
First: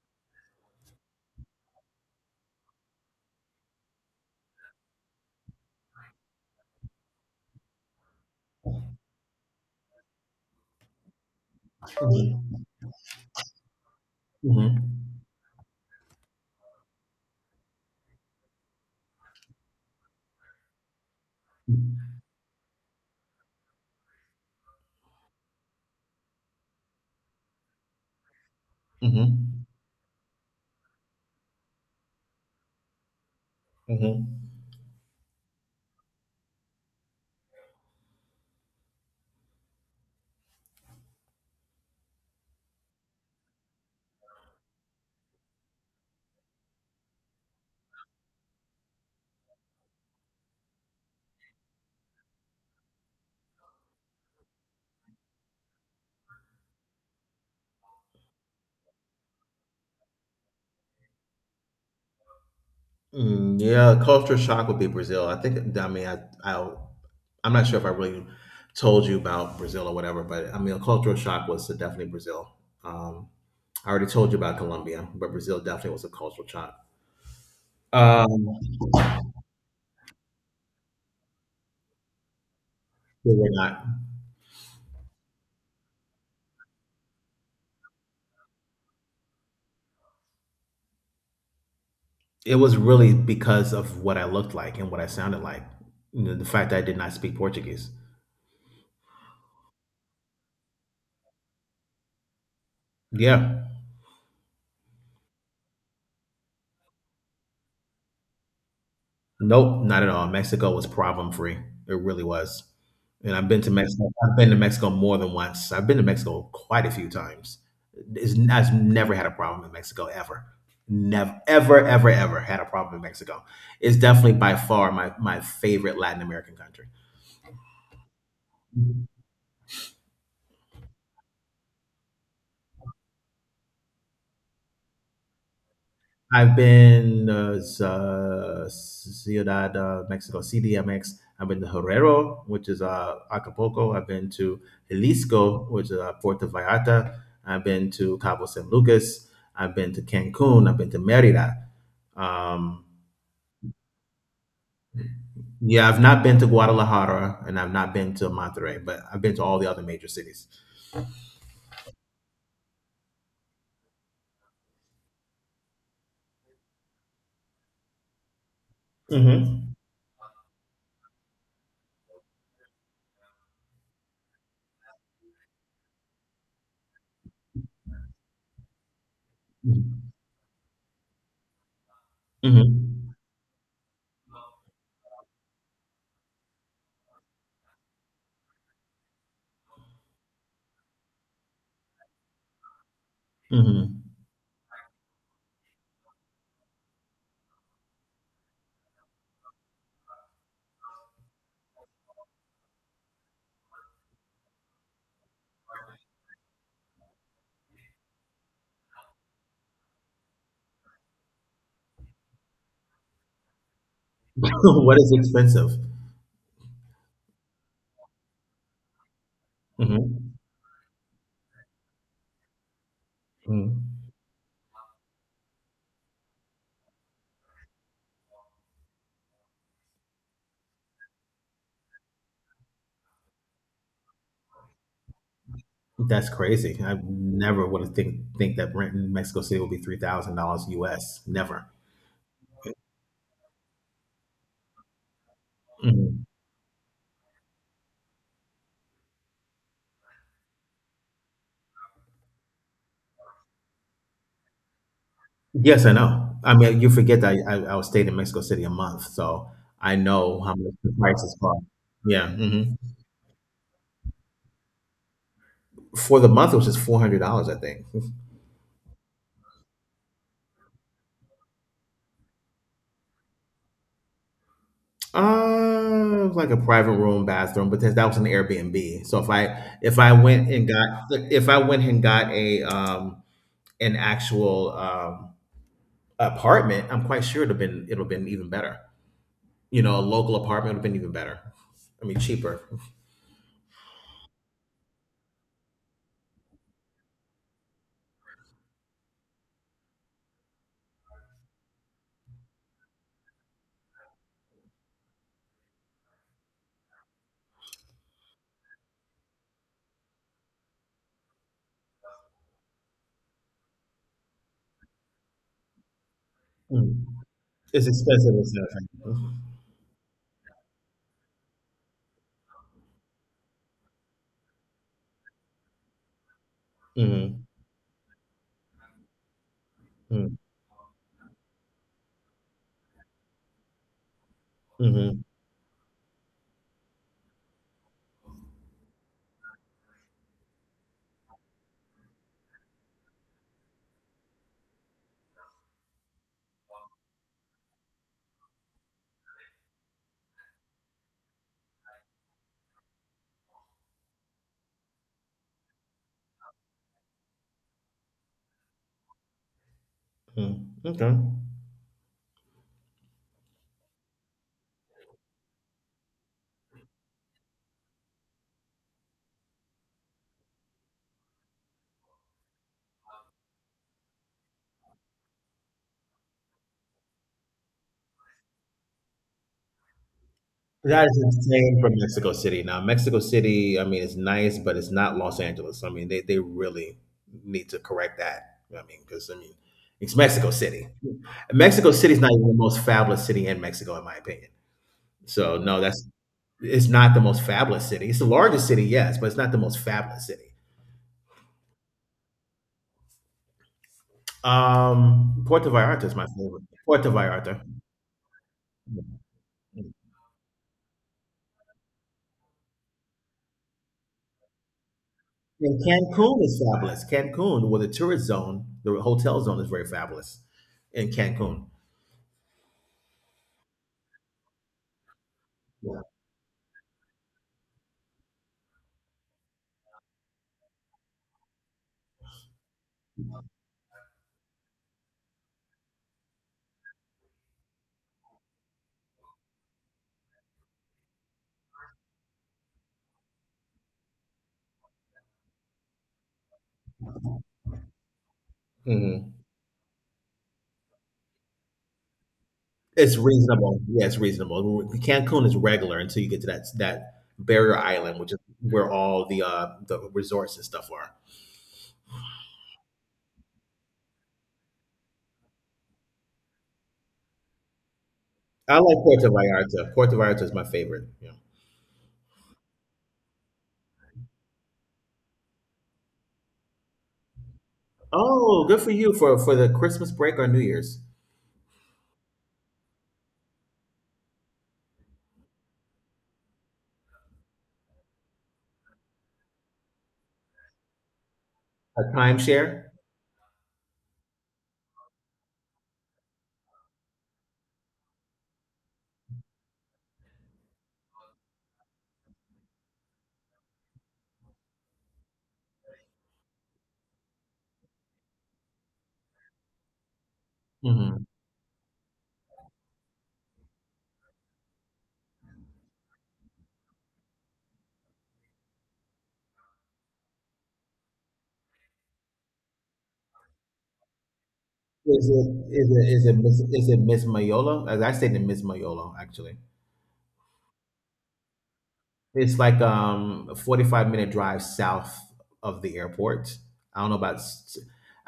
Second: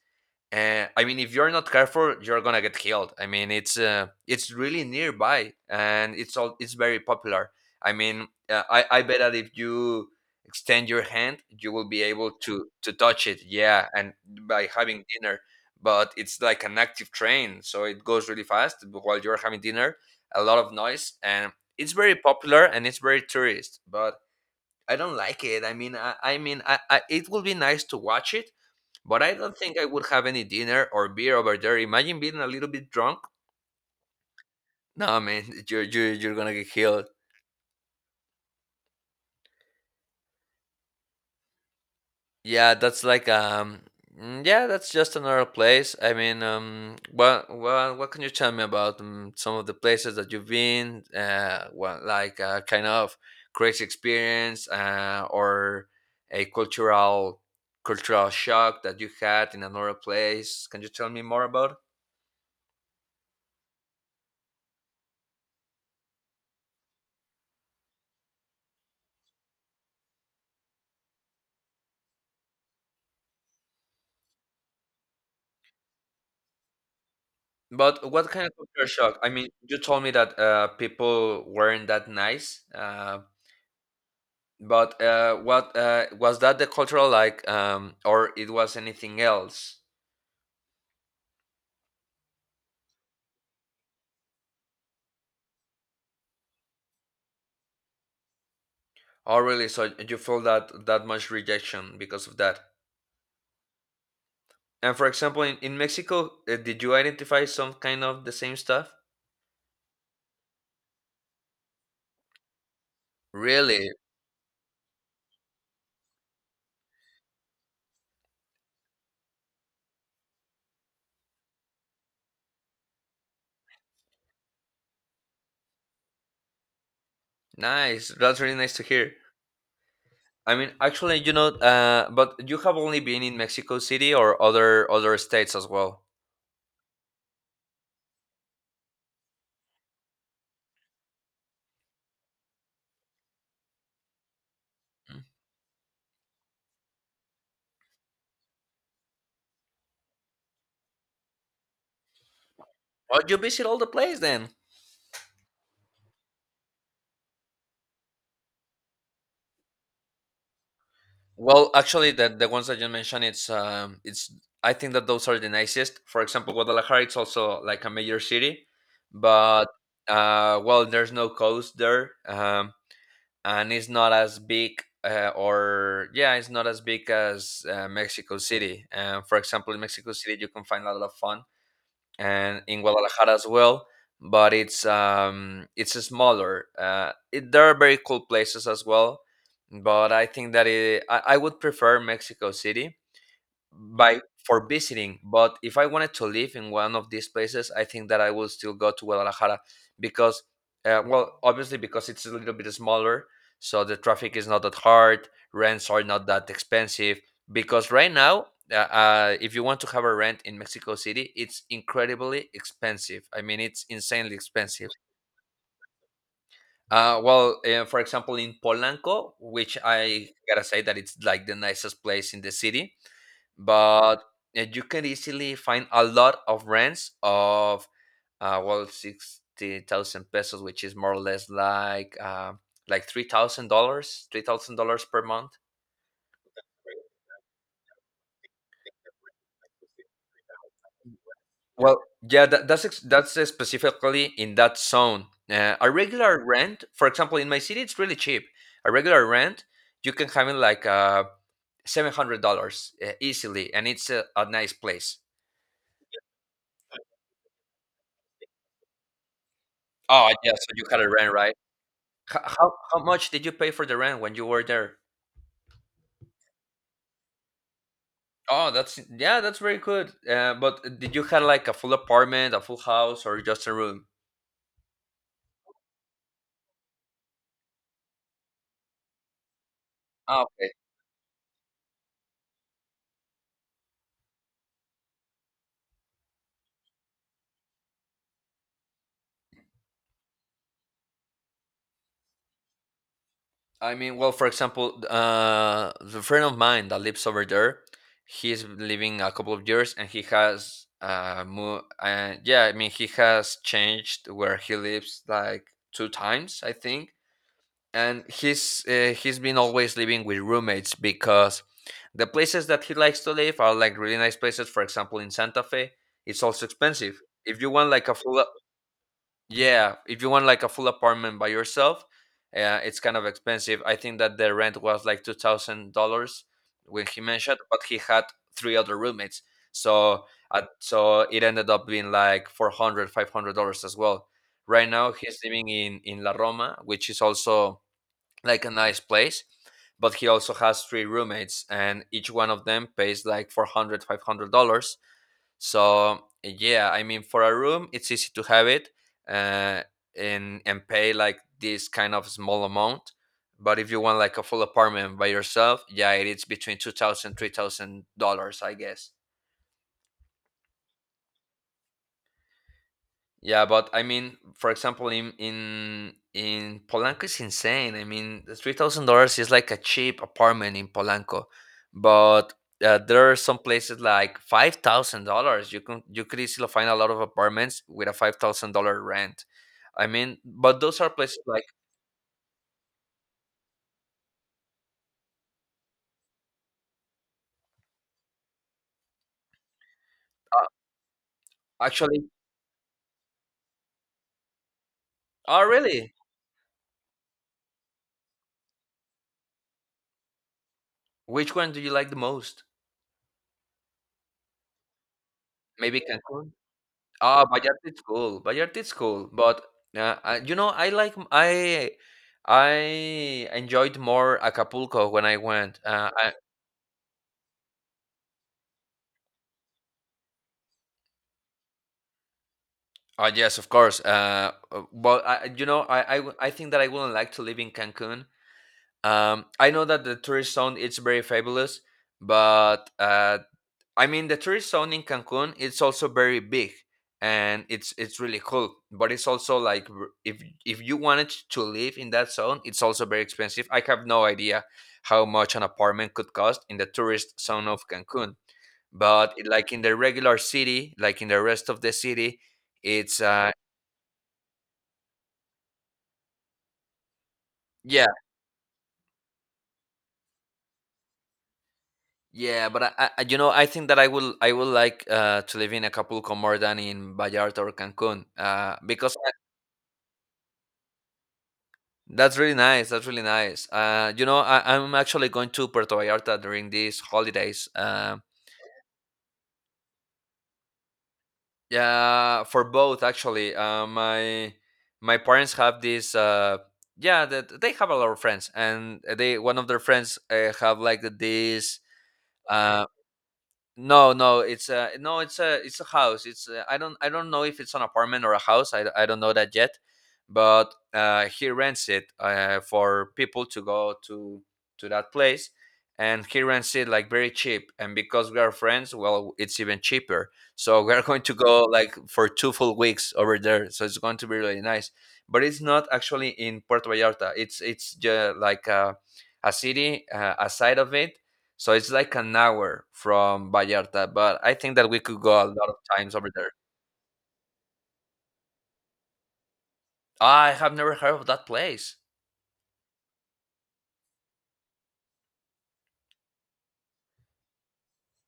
[SPEAKER 1] I mean, if you're not careful, you're gonna get killed. I mean, it's really nearby, and it's very popular. I mean, I bet that if you extend your hand, you will be able
[SPEAKER 2] Mhm.
[SPEAKER 1] to touch it. Yeah, and by
[SPEAKER 2] Mhm.
[SPEAKER 1] having dinner, but it's like an active train, so it goes really fast while you're having dinner. A lot of noise, and it's very popular and it's very tourist. But. I don't like it. I mean, it will be nice to watch it, but I don't
[SPEAKER 2] Mhm.
[SPEAKER 1] think I would have any dinner or beer over there. Imagine being a little bit drunk.
[SPEAKER 2] Mhm.
[SPEAKER 1] No, man, [laughs] you're gonna get killed. Yeah, yeah, that's just another place. I mean, what can you tell me about some of the places that you've been? What like kind of crazy experience, or a cultural shock that you had in another place? Can you tell me more about?
[SPEAKER 2] Mm, yeah, culture shock would be Brazil. I think. I, I'm not sure if I really told you about Brazil or whatever, but I mean, cultural shock was definitely Brazil. Um, I already told you about Colombia, but Brazil definitely was a cultural shock.
[SPEAKER 1] But what kind of
[SPEAKER 2] Um,
[SPEAKER 1] culture shock? I mean, you told me that people weren't that nice.
[SPEAKER 2] they were not.
[SPEAKER 1] But what was that the cultural like, or it was anything else?
[SPEAKER 2] It was really because of what I looked like and what I sounded like. You know, the fact that I did not speak Portuguese.
[SPEAKER 1] Oh, really? So you felt that that much rejection because of that?
[SPEAKER 2] Yeah.
[SPEAKER 1] And for example, in Mexico, did you identify some kind of the same stuff?
[SPEAKER 2] Nope, not at all. Mexico was problem free. It really was. And I've been to
[SPEAKER 1] Really
[SPEAKER 2] Mexico. I've been to Mexico more than once. I've been to Mexico quite a few times. It's, I've never had a problem in Mexico ever. Never, ever, ever, ever had a problem in Mexico. It's definitely by far my favorite Latin American country.
[SPEAKER 1] nice. That's really nice to hear. I mean, actually, you know, but you have only been in Mexico City or other states as well.
[SPEAKER 2] Ciudad, Mexico, CDMX. I've been to Herrero, which is Acapulco. I've been to
[SPEAKER 1] Mm.
[SPEAKER 2] Jalisco, which is Puerto Vallarta. I've been to Cabo San Lucas. I've been to Cancun. I've been to Merida. Um,
[SPEAKER 1] Oh, you visit all the place then.
[SPEAKER 2] yeah, I've not been to Guadalajara and I've not been to Monterrey, but I've been to all the other major cities.
[SPEAKER 1] Well, actually, the ones that you mentioned, it's I think that those are the nicest. For example, Guadalajara, it's also like a major city, but
[SPEAKER 2] Hmm.
[SPEAKER 1] well, there's no coast there, and it's not as big. Or yeah, it's not as big as Mexico City. For example, in Mexico City, you can find a lot of fun and in
[SPEAKER 2] Hmm.
[SPEAKER 1] Guadalajara as well. But it's smaller. There are very cool places as well, but I think that I would prefer Mexico City
[SPEAKER 2] Hmm.
[SPEAKER 1] by for visiting. But if I wanted to live in one of these places, I think that I will still go to Guadalajara because well, obviously because it's a little bit smaller, so the traffic is not that hard, rents are not that expensive, because right now if you want to have a rent in Mexico City, it's incredibly expensive. I mean, it's insanely
[SPEAKER 2] [laughs]
[SPEAKER 1] expensive.
[SPEAKER 2] What is expensive?
[SPEAKER 1] For example, in Polanco, which I
[SPEAKER 2] Hmm.
[SPEAKER 1] gotta say that it's like the nicest place in the city,
[SPEAKER 2] Hmm.
[SPEAKER 1] but you can easily find a lot of rents of well, 60,000 pesos, which is more or less like $3,000, $3,000 per month.
[SPEAKER 2] That's crazy. I never would have think that rent in Mexico City would be $3,000 US. Never.
[SPEAKER 1] Well, yeah, that's specifically in that zone. A
[SPEAKER 2] Mhm.
[SPEAKER 1] regular rent, for example, in my city, it's really cheap. A regular rent, you can have it like $700 easily, and it's a nice place.
[SPEAKER 2] Yes, I know. I mean, you forget that I stayed in Mexico City a month, so I
[SPEAKER 1] Oh
[SPEAKER 2] know
[SPEAKER 1] yeah,
[SPEAKER 2] how
[SPEAKER 1] so
[SPEAKER 2] much
[SPEAKER 1] you
[SPEAKER 2] the
[SPEAKER 1] had a rent,
[SPEAKER 2] prices
[SPEAKER 1] right?
[SPEAKER 2] are. Yeah.
[SPEAKER 1] H- how
[SPEAKER 2] Hmm.
[SPEAKER 1] how much did you pay for the rent when you were there?
[SPEAKER 2] For the month it was just $400, I think.
[SPEAKER 1] Oh, that's, yeah, that's very good. But did you have like a full apartment, a full house, or just a room?
[SPEAKER 2] Like a private room, bathroom, but that was an Airbnb. So if I
[SPEAKER 1] Ah,
[SPEAKER 2] went and
[SPEAKER 1] okay.
[SPEAKER 2] got if I went and got a an actual apartment, I'm quite sure it'd have been even better. A local apartment would have been even better. I mean, cheaper.
[SPEAKER 1] I mean, well, for example, the friend of mine that lives over there, he's living a couple of years, and yeah, I mean, he has changed where he lives like two times, I think. And he's been always living with roommates because the places that he likes to live are like really nice places. For example, in Santa Fe, it's also
[SPEAKER 2] Mm.
[SPEAKER 1] expensive if you
[SPEAKER 2] It's
[SPEAKER 1] want like
[SPEAKER 2] expensive as San.
[SPEAKER 1] yeah, if you want like a full apartment by yourself, it's kind of expensive. I think that the rent was like $2000 when he
[SPEAKER 2] Mm-hmm.
[SPEAKER 1] mentioned, but he had three other roommates. So
[SPEAKER 2] mm
[SPEAKER 1] so it ended up being like four hundred, 500 dollars as well. Right now
[SPEAKER 2] Mm-hmm.
[SPEAKER 1] he's living in La Roma, which is also like a nice place, but he also has three roommates and each one of them pays like 400, $500. So yeah, I mean, for a room it's easy to have it, uh, and pay like this kind of small amount. But if you want like a full apartment by yourself, yeah, it's between 2,000, $3,000, I guess.
[SPEAKER 2] Okay.
[SPEAKER 1] Yeah, but I mean, for example, in Polanco is insane. I mean, $3,000 is like a cheap apartment in Polanco, but there are some places like $5,000. You could easily find a lot of apartments with a $5,000 rent. I mean, but those
[SPEAKER 2] That
[SPEAKER 1] are
[SPEAKER 2] is
[SPEAKER 1] places like
[SPEAKER 2] insane from Mexico City. Now, Mexico City, I mean, it's nice, but it's not Los Angeles. I mean, they really need to correct that. I mean, because, I mean, it's Mexico
[SPEAKER 1] uh,
[SPEAKER 2] City. Mexico City is
[SPEAKER 1] actually.
[SPEAKER 2] not even the most fabulous city in Mexico, in my opinion. So,
[SPEAKER 1] Oh,
[SPEAKER 2] no, that's,
[SPEAKER 1] really?
[SPEAKER 2] it's not the most fabulous city. It's the largest city, yes, but it's not the most fabulous city.
[SPEAKER 1] Which one do you like the most?
[SPEAKER 2] Puerto
[SPEAKER 1] Maybe
[SPEAKER 2] Vallarta is my
[SPEAKER 1] Cancun.
[SPEAKER 2] favorite. Puerto
[SPEAKER 1] Ah,
[SPEAKER 2] Vallarta.
[SPEAKER 1] Vallarta is cool. Vallarta is cool, but you know, I enjoyed more Acapulco when I
[SPEAKER 2] And
[SPEAKER 1] went.
[SPEAKER 2] Cancun is fabulous. Cancun, well, the tourist zone, the hotel zone is very fabulous in Cancun.
[SPEAKER 1] Oh yes, of course. You know,
[SPEAKER 2] Yeah.
[SPEAKER 1] I think that I wouldn't like to live in Cancun. I know that the tourist zone it's very fabulous, but I mean, the tourist zone in Cancun it's also very big, and it's really cool. But it's also like if you wanted to live in that zone, it's also very expensive. I have no idea how much an apartment could cost in the tourist zone of Cancun. But
[SPEAKER 2] Mhm.
[SPEAKER 1] like in the regular city, like in the rest of the city,
[SPEAKER 2] It's
[SPEAKER 1] it's
[SPEAKER 2] reasonable. Yeah, it's reasonable. Cancun is regular until you get to that barrier
[SPEAKER 1] yeah,
[SPEAKER 2] island, which is where all the resorts and stuff are.
[SPEAKER 1] yeah. But you know, I think that I will like to live in Acapulco more than in Vallarta or Cancun
[SPEAKER 2] I like
[SPEAKER 1] because...
[SPEAKER 2] Puerto Vallarta. Puerto Vallarta is my favorite. Yeah.
[SPEAKER 1] That's really nice. That's really nice. You know, I, I'm actually going to Puerto Vallarta during these holidays.
[SPEAKER 2] Oh, good for you for the Christmas break or New Year's.
[SPEAKER 1] Yeah, for both actually. My my parents have this. Yeah, that they have a lot of friends, and they one of their friends have like this.
[SPEAKER 2] A timeshare.
[SPEAKER 1] Uh. No, no, it's a no, it's a house. It's I don't know if it's an apartment or a house. I don't know that yet, but he rents it for people to go to that place, and he rents it like very cheap. And because we are friends, well, it's even cheaper. So we are going
[SPEAKER 2] Mhm.
[SPEAKER 1] to go like for two full weeks over there. So it's going to be really nice. But it's not actually in Puerto Vallarta. It's just like a city aside of it, so it's like an hour from Vallarta, but I think that we could
[SPEAKER 2] Is
[SPEAKER 1] go a
[SPEAKER 2] it
[SPEAKER 1] lot of
[SPEAKER 2] is it
[SPEAKER 1] times over there.
[SPEAKER 2] Is it Miss Mayola? As I say, to Miss Mayola actually.
[SPEAKER 1] I have never heard of that place.
[SPEAKER 2] It's like a 45 minute drive south of the airport. I don't know about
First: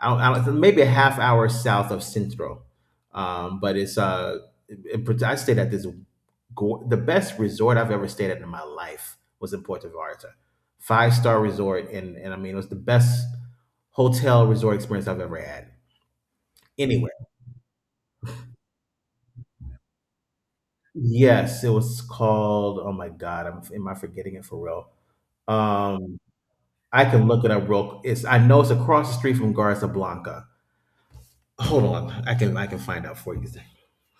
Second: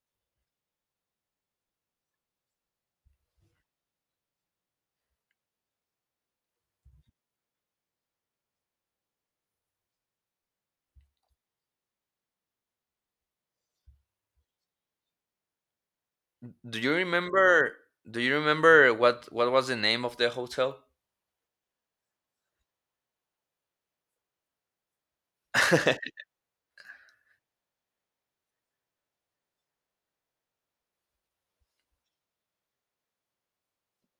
[SPEAKER 2] I don't, maybe a half hour south of Centro, but it's I stayed at this the best resort I've ever stayed at in my life was in Puerto Vallarta, five star resort, and I mean it was the best hotel resort experience I've ever had.
[SPEAKER 1] Do you
[SPEAKER 2] Anyway.
[SPEAKER 1] remember? Do you remember what was the name of the hotel?
[SPEAKER 2] Yes, it was called, oh my God, I'm, am I forgetting it for real?
[SPEAKER 1] [laughs]
[SPEAKER 2] Um, I can look it up real. It's I know it's across the street from Garza Blanca. Hold on, I can find out for you.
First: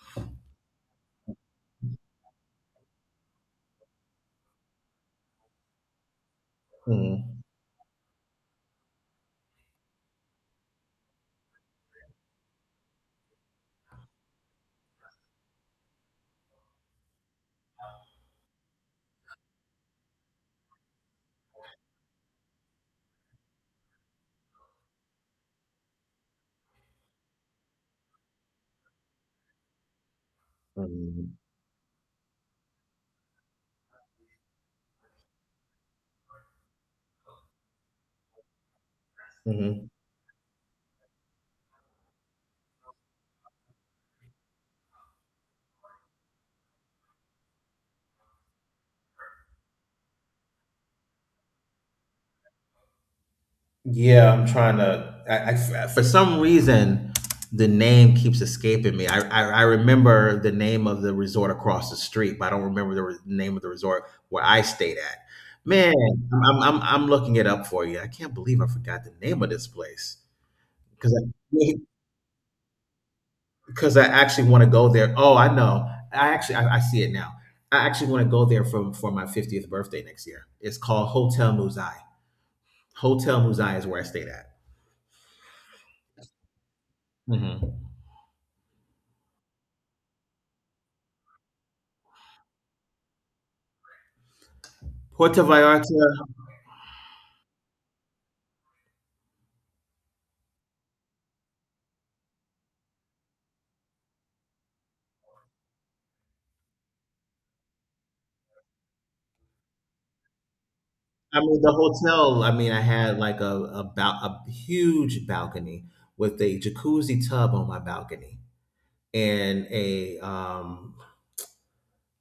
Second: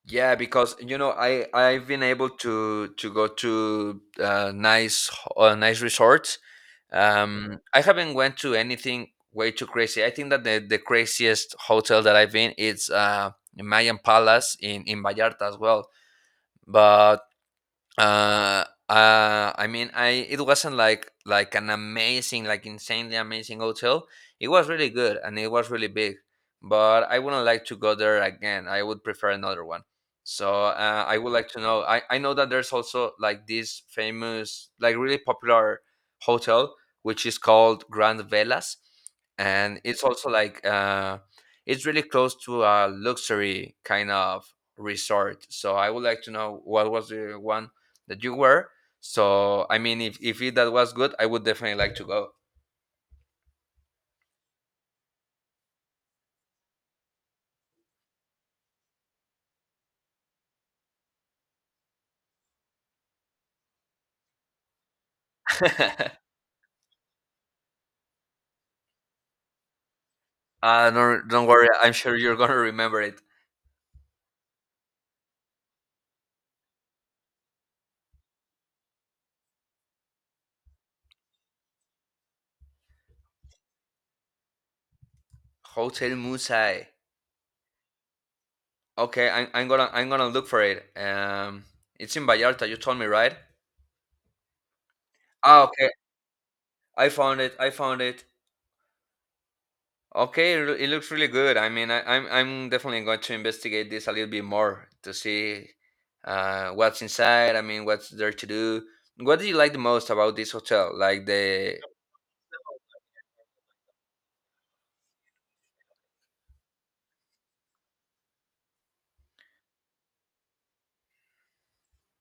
[SPEAKER 1] Yeah, because I've been able to go to nice nice resorts.
[SPEAKER 2] Mhm,
[SPEAKER 1] I haven't went to anything way too crazy. I think that the craziest hotel that I've been it's Mayan Palace in Vallarta as well. But I mean, I it wasn't like an amazing, like insanely amazing hotel. It was really good and it was really big, but I wouldn't like to go there again. I would prefer another one. So I would
[SPEAKER 2] mhm,
[SPEAKER 1] like to know. I know that there's also like this famous, like really popular hotel which is called Grand Velas, and
[SPEAKER 2] mhm.
[SPEAKER 1] it's also like it's really close to a luxury kind of resort. So I would like to know what was the one that you were. So I mean, if it, that was good, I would definitely like to go.
[SPEAKER 2] Yeah, I'm trying to. For some reason, the name keeps escaping me. I remember the name of the resort across the street, but I don't remember the name of the resort where I stayed at. Man,
[SPEAKER 1] [laughs]
[SPEAKER 2] I'm looking it up for you. I can't believe I forgot the name of this place.
[SPEAKER 1] No,
[SPEAKER 2] because
[SPEAKER 1] don't worry.
[SPEAKER 2] I,
[SPEAKER 1] I'm sure you're gonna remember it.
[SPEAKER 2] because I actually want to go there. Oh, I know. I see it now. I actually want to go there for my 50th birthday next year. It's called Hotel Muzai. Hotel Muzai is where I stayed at.
[SPEAKER 1] Hotel Musai.
[SPEAKER 2] Hmm
[SPEAKER 1] Okay, I'm gonna look for it. It's in Vallarta. You told me, right?
[SPEAKER 2] Puerto
[SPEAKER 1] Ah, okay.
[SPEAKER 2] Vallarta.
[SPEAKER 1] I found it. I found it. Okay, it it looks really good. I mean, I'm definitely going to investigate this a little bit more to see what's inside. I mean, what's there to do. What do you like the most about this hotel? Like
[SPEAKER 2] I mean, the
[SPEAKER 1] the
[SPEAKER 2] hotel. I mean, I had like a huge balcony with a jacuzzi tub on my balcony and a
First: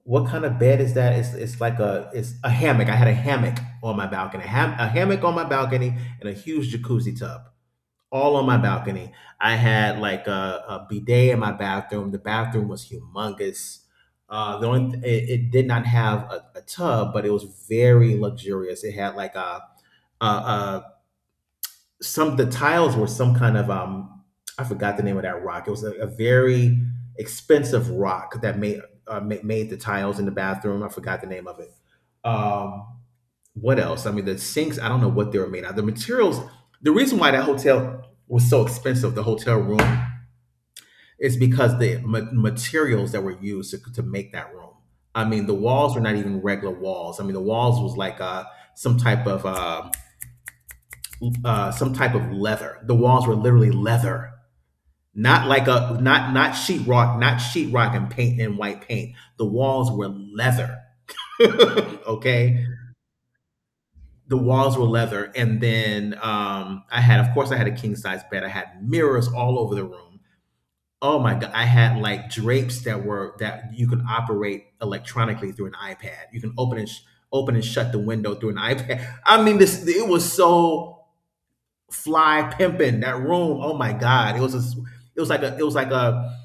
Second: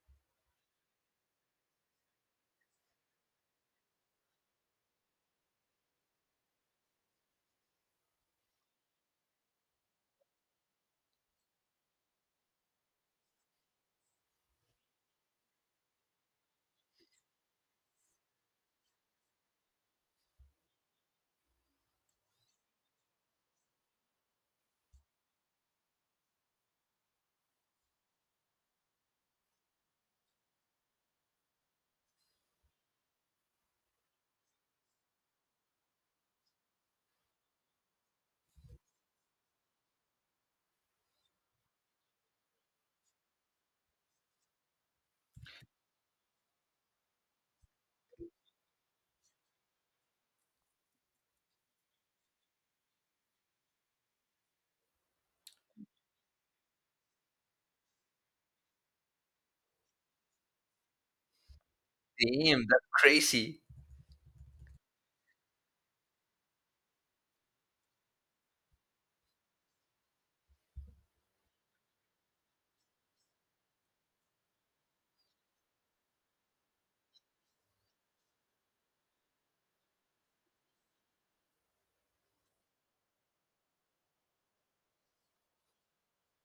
[SPEAKER 2] what kind of bed is that? It's like a it's a hammock. I had a hammock on my balcony. A hammock on my balcony and a huge jacuzzi tub all on my balcony. I had like a bidet in my bathroom. The bathroom was humongous. It, it did not have a tub, but it was very luxurious. It had like a, some the tiles were some kind of I forgot the name of that rock. It was a very expensive rock that made made the tiles in the bathroom. I forgot the name of it. Um, what else? I mean, the sinks. I don't know what they were made out. Of. The materials. The reason why that hotel was so expensive, the hotel room, is because the materials that were used to make that room. I mean, the walls were not even regular walls. I mean, the walls was like some type of uh, some type of leather. The walls were literally leather. Not like a not not sheetrock, not sheetrock and paint and white paint. The walls were leather. [laughs] Okay,
[SPEAKER 1] damn, that's crazy.
[SPEAKER 2] the walls were leather, and then I had, of course, I had a king size bed. I had mirrors all over the room. Oh my god, I had like drapes that were that you could operate electronically through an iPad. You can open and shut the window through an [laughs] iPad. I mean, this it was so fly pimping that room. Oh my god, it was a, it was like a it was like a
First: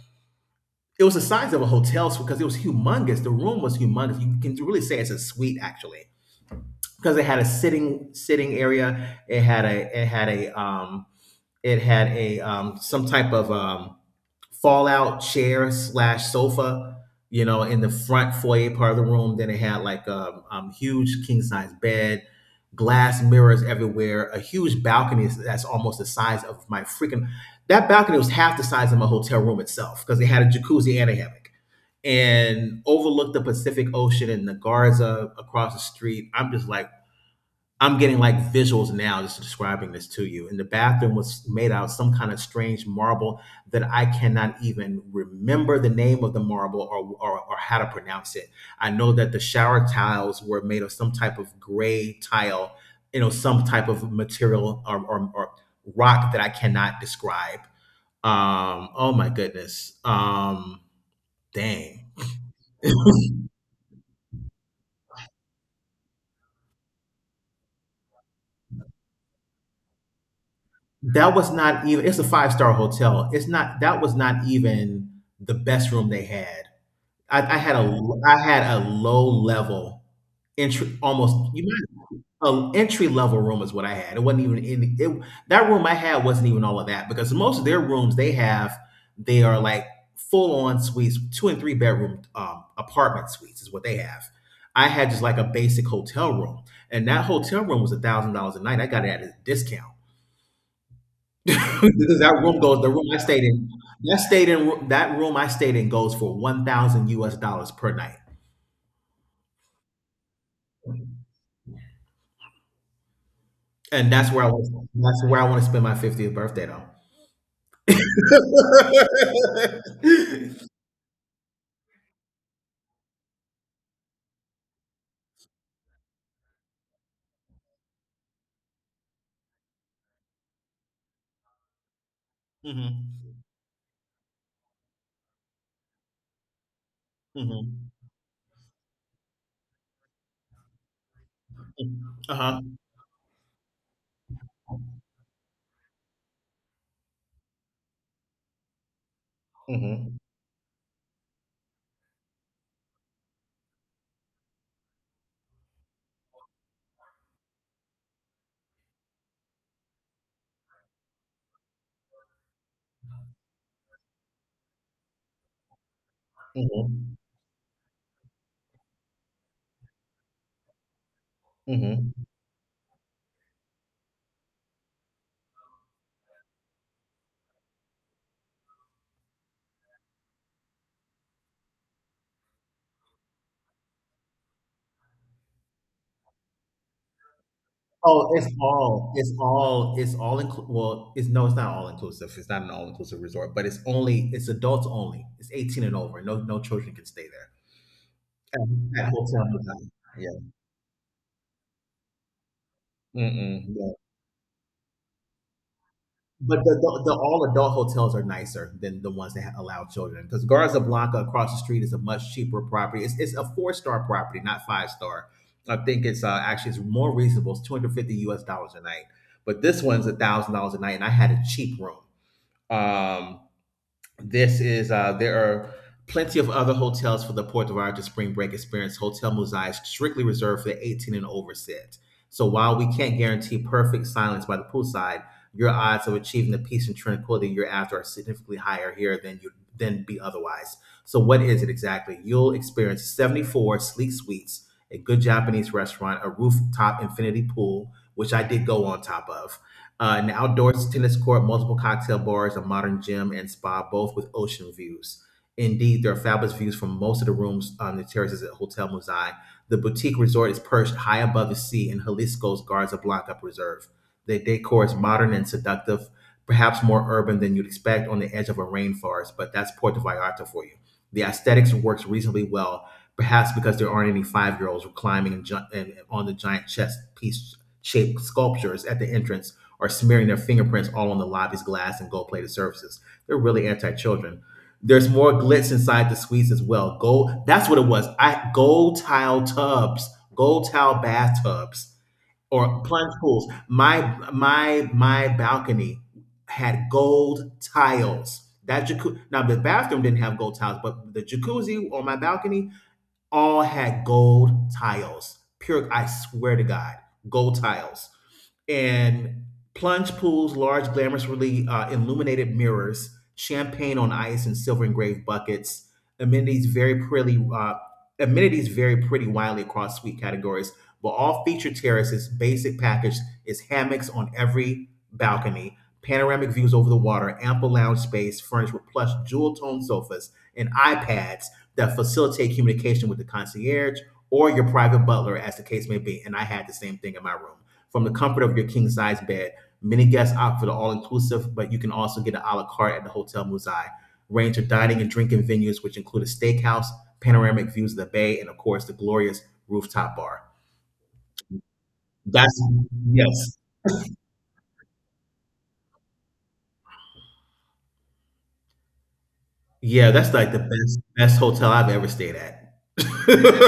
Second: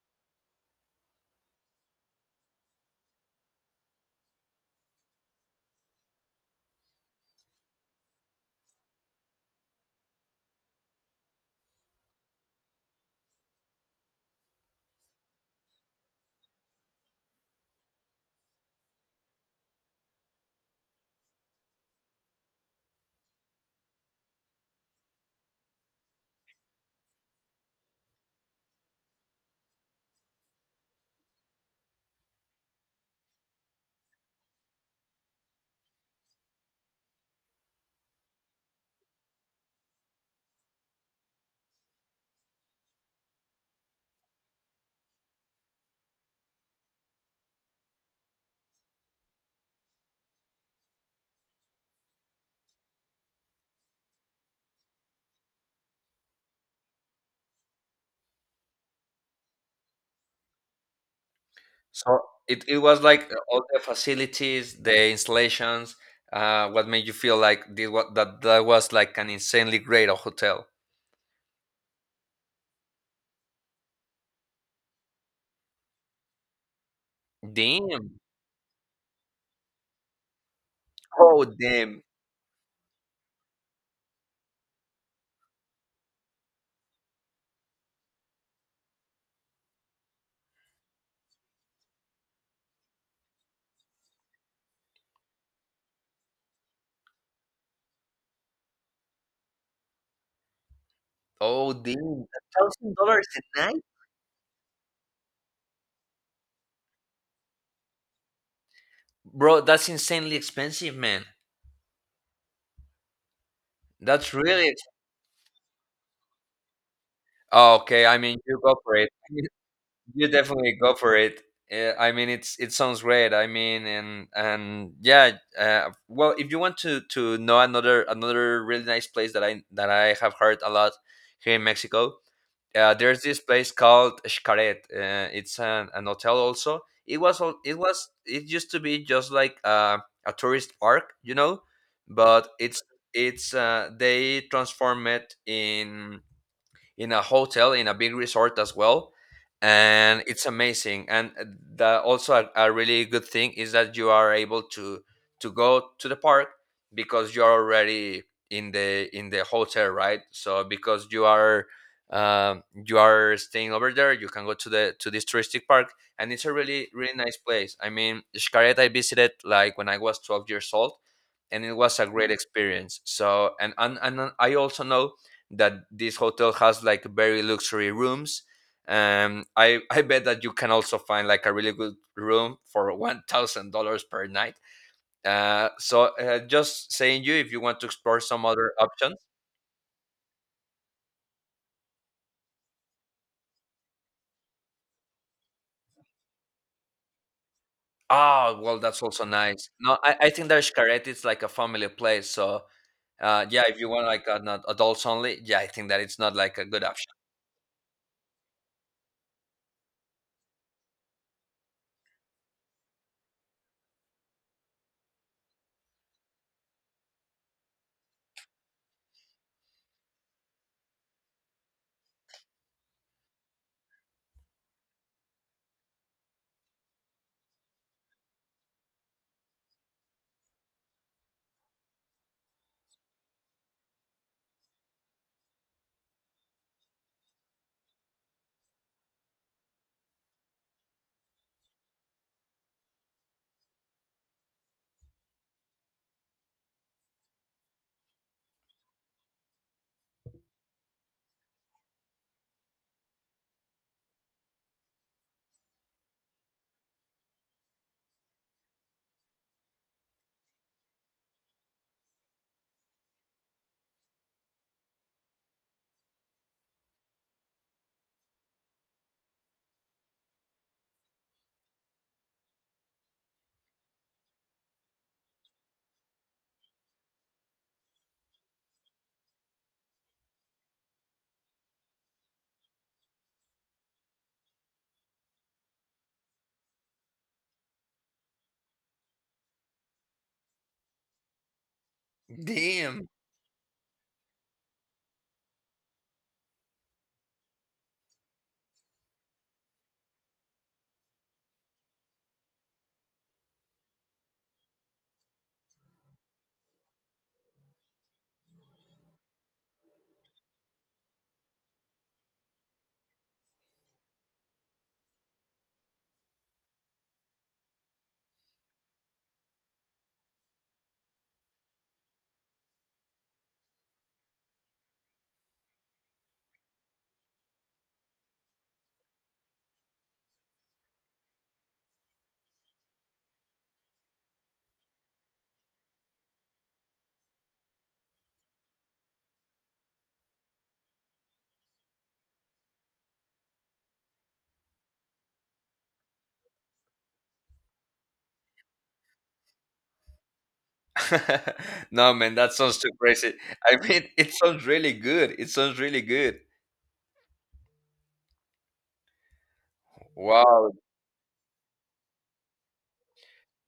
[SPEAKER 2] It was the size of a hotel suite because it was humongous. The room was humongous. You can really say it's a suite actually because it had a sitting area. It had a it had a it had a some type of fallout chair slash sofa, you know, in the front foyer part of the room. Then it had like a huge king size bed, glass mirrors everywhere, a huge balcony that's almost the size of my freaking. That balcony was half the size of my hotel room itself because it had a jacuzzi and a hammock and overlooked the Pacific Ocean and the Garza across the street. I'm just like, I'm getting like visuals now just describing this to you. And the bathroom was made out of some kind of strange marble that I cannot even remember the name of the marble or how to pronounce it. I know that the shower tiles were made of some type of gray tile, you know, some type of material or rock that I cannot describe. Oh my goodness. Dang.
[SPEAKER 1] So it was like all the facilities, the installations. What made you feel like this, what, that was like an insanely great hotel?
[SPEAKER 2] That was not even, it's a five-star hotel. It's not, that was not even the best room they had. I, I had a
[SPEAKER 1] Damn.
[SPEAKER 2] I had a low level entry, almost
[SPEAKER 1] Oh
[SPEAKER 2] you
[SPEAKER 1] damn.
[SPEAKER 2] might entry level room is what I had. It wasn't even in it, that room I had wasn't even all of that because most of their rooms they have they are like full on suites, two and three bedroom apartment suites is what they have. I had just like a basic hotel room, and that hotel room was $1,000 a night. I got it at a discount [laughs]
[SPEAKER 1] Oh
[SPEAKER 2] because
[SPEAKER 1] damn.
[SPEAKER 2] that room goes the
[SPEAKER 1] Thousand
[SPEAKER 2] room I
[SPEAKER 1] dollars
[SPEAKER 2] stayed
[SPEAKER 1] a
[SPEAKER 2] in.
[SPEAKER 1] night,
[SPEAKER 2] That stayed in that room I stayed in goes for 1,000 US dollars per night.
[SPEAKER 1] bro. That's insanely expensive, man.
[SPEAKER 2] And that's
[SPEAKER 1] That's
[SPEAKER 2] where I was,
[SPEAKER 1] really. Ex-
[SPEAKER 2] that's where I want to spend my 50th birthday though.
[SPEAKER 1] oh, okay, I mean, you go for it. [laughs] You
[SPEAKER 2] [laughs]
[SPEAKER 1] definitely go for it. I mean, it's it sounds great. I mean, and yeah. Well, if you want to know another really nice place that I have heard a lot here in Mexico, there's
[SPEAKER 2] Mhm,
[SPEAKER 1] this place called Xcaret. It's an hotel also. It was it
[SPEAKER 2] mhm,
[SPEAKER 1] was it used to be just like a tourist park, you know,
[SPEAKER 2] mm,
[SPEAKER 1] but
[SPEAKER 2] uh-huh,
[SPEAKER 1] it's they transform it in a hotel in a big resort as well
[SPEAKER 2] mhm,
[SPEAKER 1] and it's amazing, and the also a really good thing is that you are able to go to the park because you're already in the hotel, right? So because you are staying over there, you can go to the to this touristic park, and it's a really
[SPEAKER 2] mhm,
[SPEAKER 1] really nice place. I mean Xcaret, I visited like when I was 12 years old and it was a
[SPEAKER 2] mhm.
[SPEAKER 1] great experience. So and I also know that this hotel has like very luxury rooms. I bet that you can also find like a really good room for $1,000 per night. So just saying, you if you want to explore
[SPEAKER 2] Oh,
[SPEAKER 1] some other options.
[SPEAKER 2] it's all well, it's no, it's not all inclusive. It's not an all inclusive resort, but it's only, it's adults only. It's 18 and over. No, no children can stay there.
[SPEAKER 1] Ah, well, that's
[SPEAKER 2] At
[SPEAKER 1] also
[SPEAKER 2] Hotel
[SPEAKER 1] nice.
[SPEAKER 2] Mazai.
[SPEAKER 1] No, I think there's Xcaret. It's like a family place. So
[SPEAKER 2] Yeah.
[SPEAKER 1] yeah, if you
[SPEAKER 2] Mm-mm.
[SPEAKER 1] want like an adults only, yeah, I think that it's not like
[SPEAKER 2] But
[SPEAKER 1] a good option.
[SPEAKER 2] the all adult hotels are nicer than the ones that allow children because Garza Blanca across the street is a much cheaper property. It's a four-star property, not five star. I think it's actually it's more reasonable. It's 250 US dollars a night, but this one's $1,000 a night, and I had a cheap room. Um, this is there are plenty of other hotels for the Puerto Vallarta spring break experience. Hotel Musai is strictly reserved for the 18 and over set. So while we can't guarantee perfect silence by the poolside, your odds of achieving the peace and tranquility year after are significantly higher here than you would than be otherwise. So what is it exactly? You'll experience 74 sleek suites, a good Japanese restaurant, a rooftop infinity pool, which I did go on top of, an outdoor tennis court, multiple cocktail bars, a modern gym, and spa, both with ocean views. Indeed, there are fabulous views from most of the rooms on the terraces at Hotel Muzai. The boutique resort is perched high above the sea in Jalisco's Garza Blanca Preserve. The decor is modern and seductive, perhaps more urban than you'd expect on the edge of a rainforest, but that's Puerto Vallarta for you. The aesthetics works reasonably well, perhaps because there aren't any five-year-olds climbing and, ju- and on the giant chess piece shaped sculptures at the entrance are smearing their fingerprints all on the lobby's glass and gold plated surfaces. They're really anti children. There's more glitz inside the suites as well. Gold, that's what it was. I gold tile tubs, gold tile bathtubs, or
[SPEAKER 1] Damn.
[SPEAKER 2] plunge pools. My balcony had gold tiles. That jacuzzi. Now the bathroom didn't have gold tiles, but the jacuzzi on my balcony all had gold tiles. Pure, I swear to God, gold tiles and plunge pools, large, glamorously illuminated mirrors, champagne on ice, and silver engraved buckets. Amenities very pretty. Amenities vary pretty widely across suite categories, but all feature terraces basic package is hammocks on every balcony, panoramic views over the water, ample lounge space furnished with plush jewel toned sofas and iPads that facilitate communication with the concierge or your private butler, as the case may be. And I had the same thing in my room from the comfort of your king size bed. Many guests opt for the all inclusive, but you can also get an a la carte at the Hotel Muzai. Range of dining and drinking venues, which include a steakhouse, panoramic views of the bay, and of course, the glorious rooftop bar.
[SPEAKER 1] [laughs] No, man, that
[SPEAKER 2] That's,
[SPEAKER 1] sounds too crazy.
[SPEAKER 2] yes.
[SPEAKER 1] I mean, it sounds really good. It sounds really good.
[SPEAKER 2] Yeah, that's like the
[SPEAKER 1] Wow.
[SPEAKER 2] best, best hotel I've ever stayed at.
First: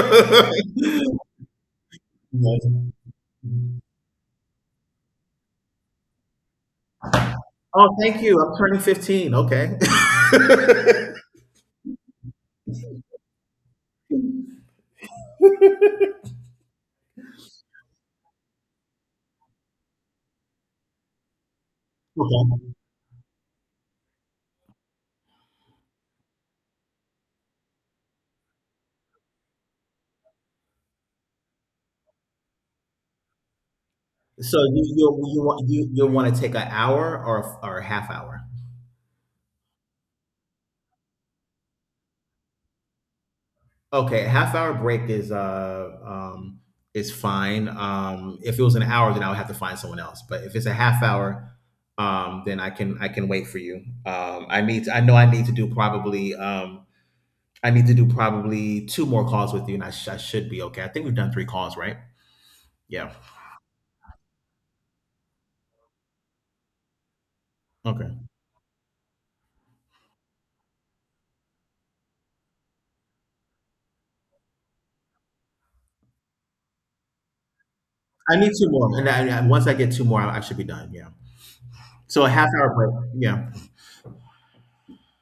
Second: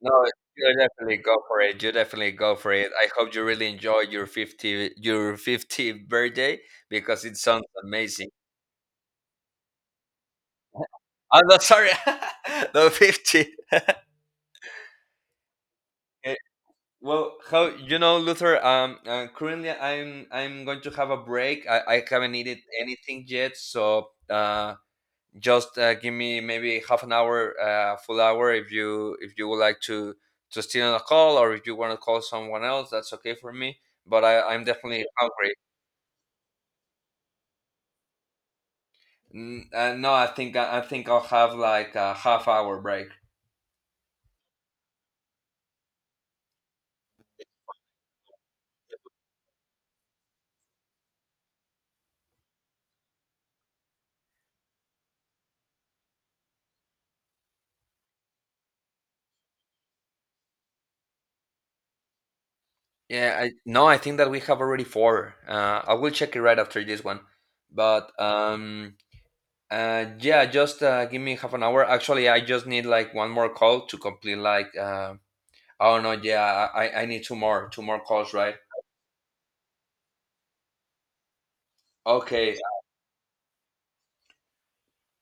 [SPEAKER 1] No, you definitely go for it. You definitely go for it. I hope you really enjoy your 50 your 50th birthday because it sounds
[SPEAKER 2] Oh, thank
[SPEAKER 1] amazing.
[SPEAKER 2] you. I'm turning 15. Okay. [laughs]
[SPEAKER 1] Oh, no, sorry, [laughs] no, 50. Eh, well, how you know, Luther? Currently I'm going to have a break. I haven't
[SPEAKER 2] Okay.
[SPEAKER 1] eaten anything yet, so just give me maybe half an hour, full hour, if you would like to steal on a call or if you want to call someone else, that's okay for me. But
[SPEAKER 2] So
[SPEAKER 1] I'm definitely hungry.
[SPEAKER 2] you want to take an hour or a half hour?
[SPEAKER 1] No, I think I'll have like a half hour break.
[SPEAKER 2] Okay, a half hour break is fine. If it was an hour then I would have to find someone else. But if it's a half hour, then I can wait for you. I need to, I know I need to do probably I need to do probably 2 more calls with you and I should be okay. I think we've done 3 calls, right? Yeah.
[SPEAKER 1] Yeah, I no, I think that we have already four. I will check it right after this one. But
[SPEAKER 2] Okay.
[SPEAKER 1] yeah, just give me half an hour. Actually, I just need like one more call to complete like oh no, yeah, I need two more calls,
[SPEAKER 2] I need
[SPEAKER 1] right?
[SPEAKER 2] 2 more. And once I get 2 more I should be done. Yeah. So a half
[SPEAKER 1] Okay,
[SPEAKER 2] hour break. Yeah.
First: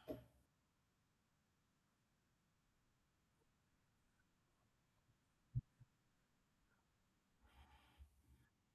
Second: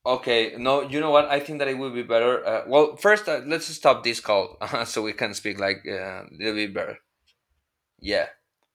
[SPEAKER 1] okay. No, you know what? I think that it will be better. Well, first, let's stop this call [laughs] so we can speak like a little bit better. Yeah.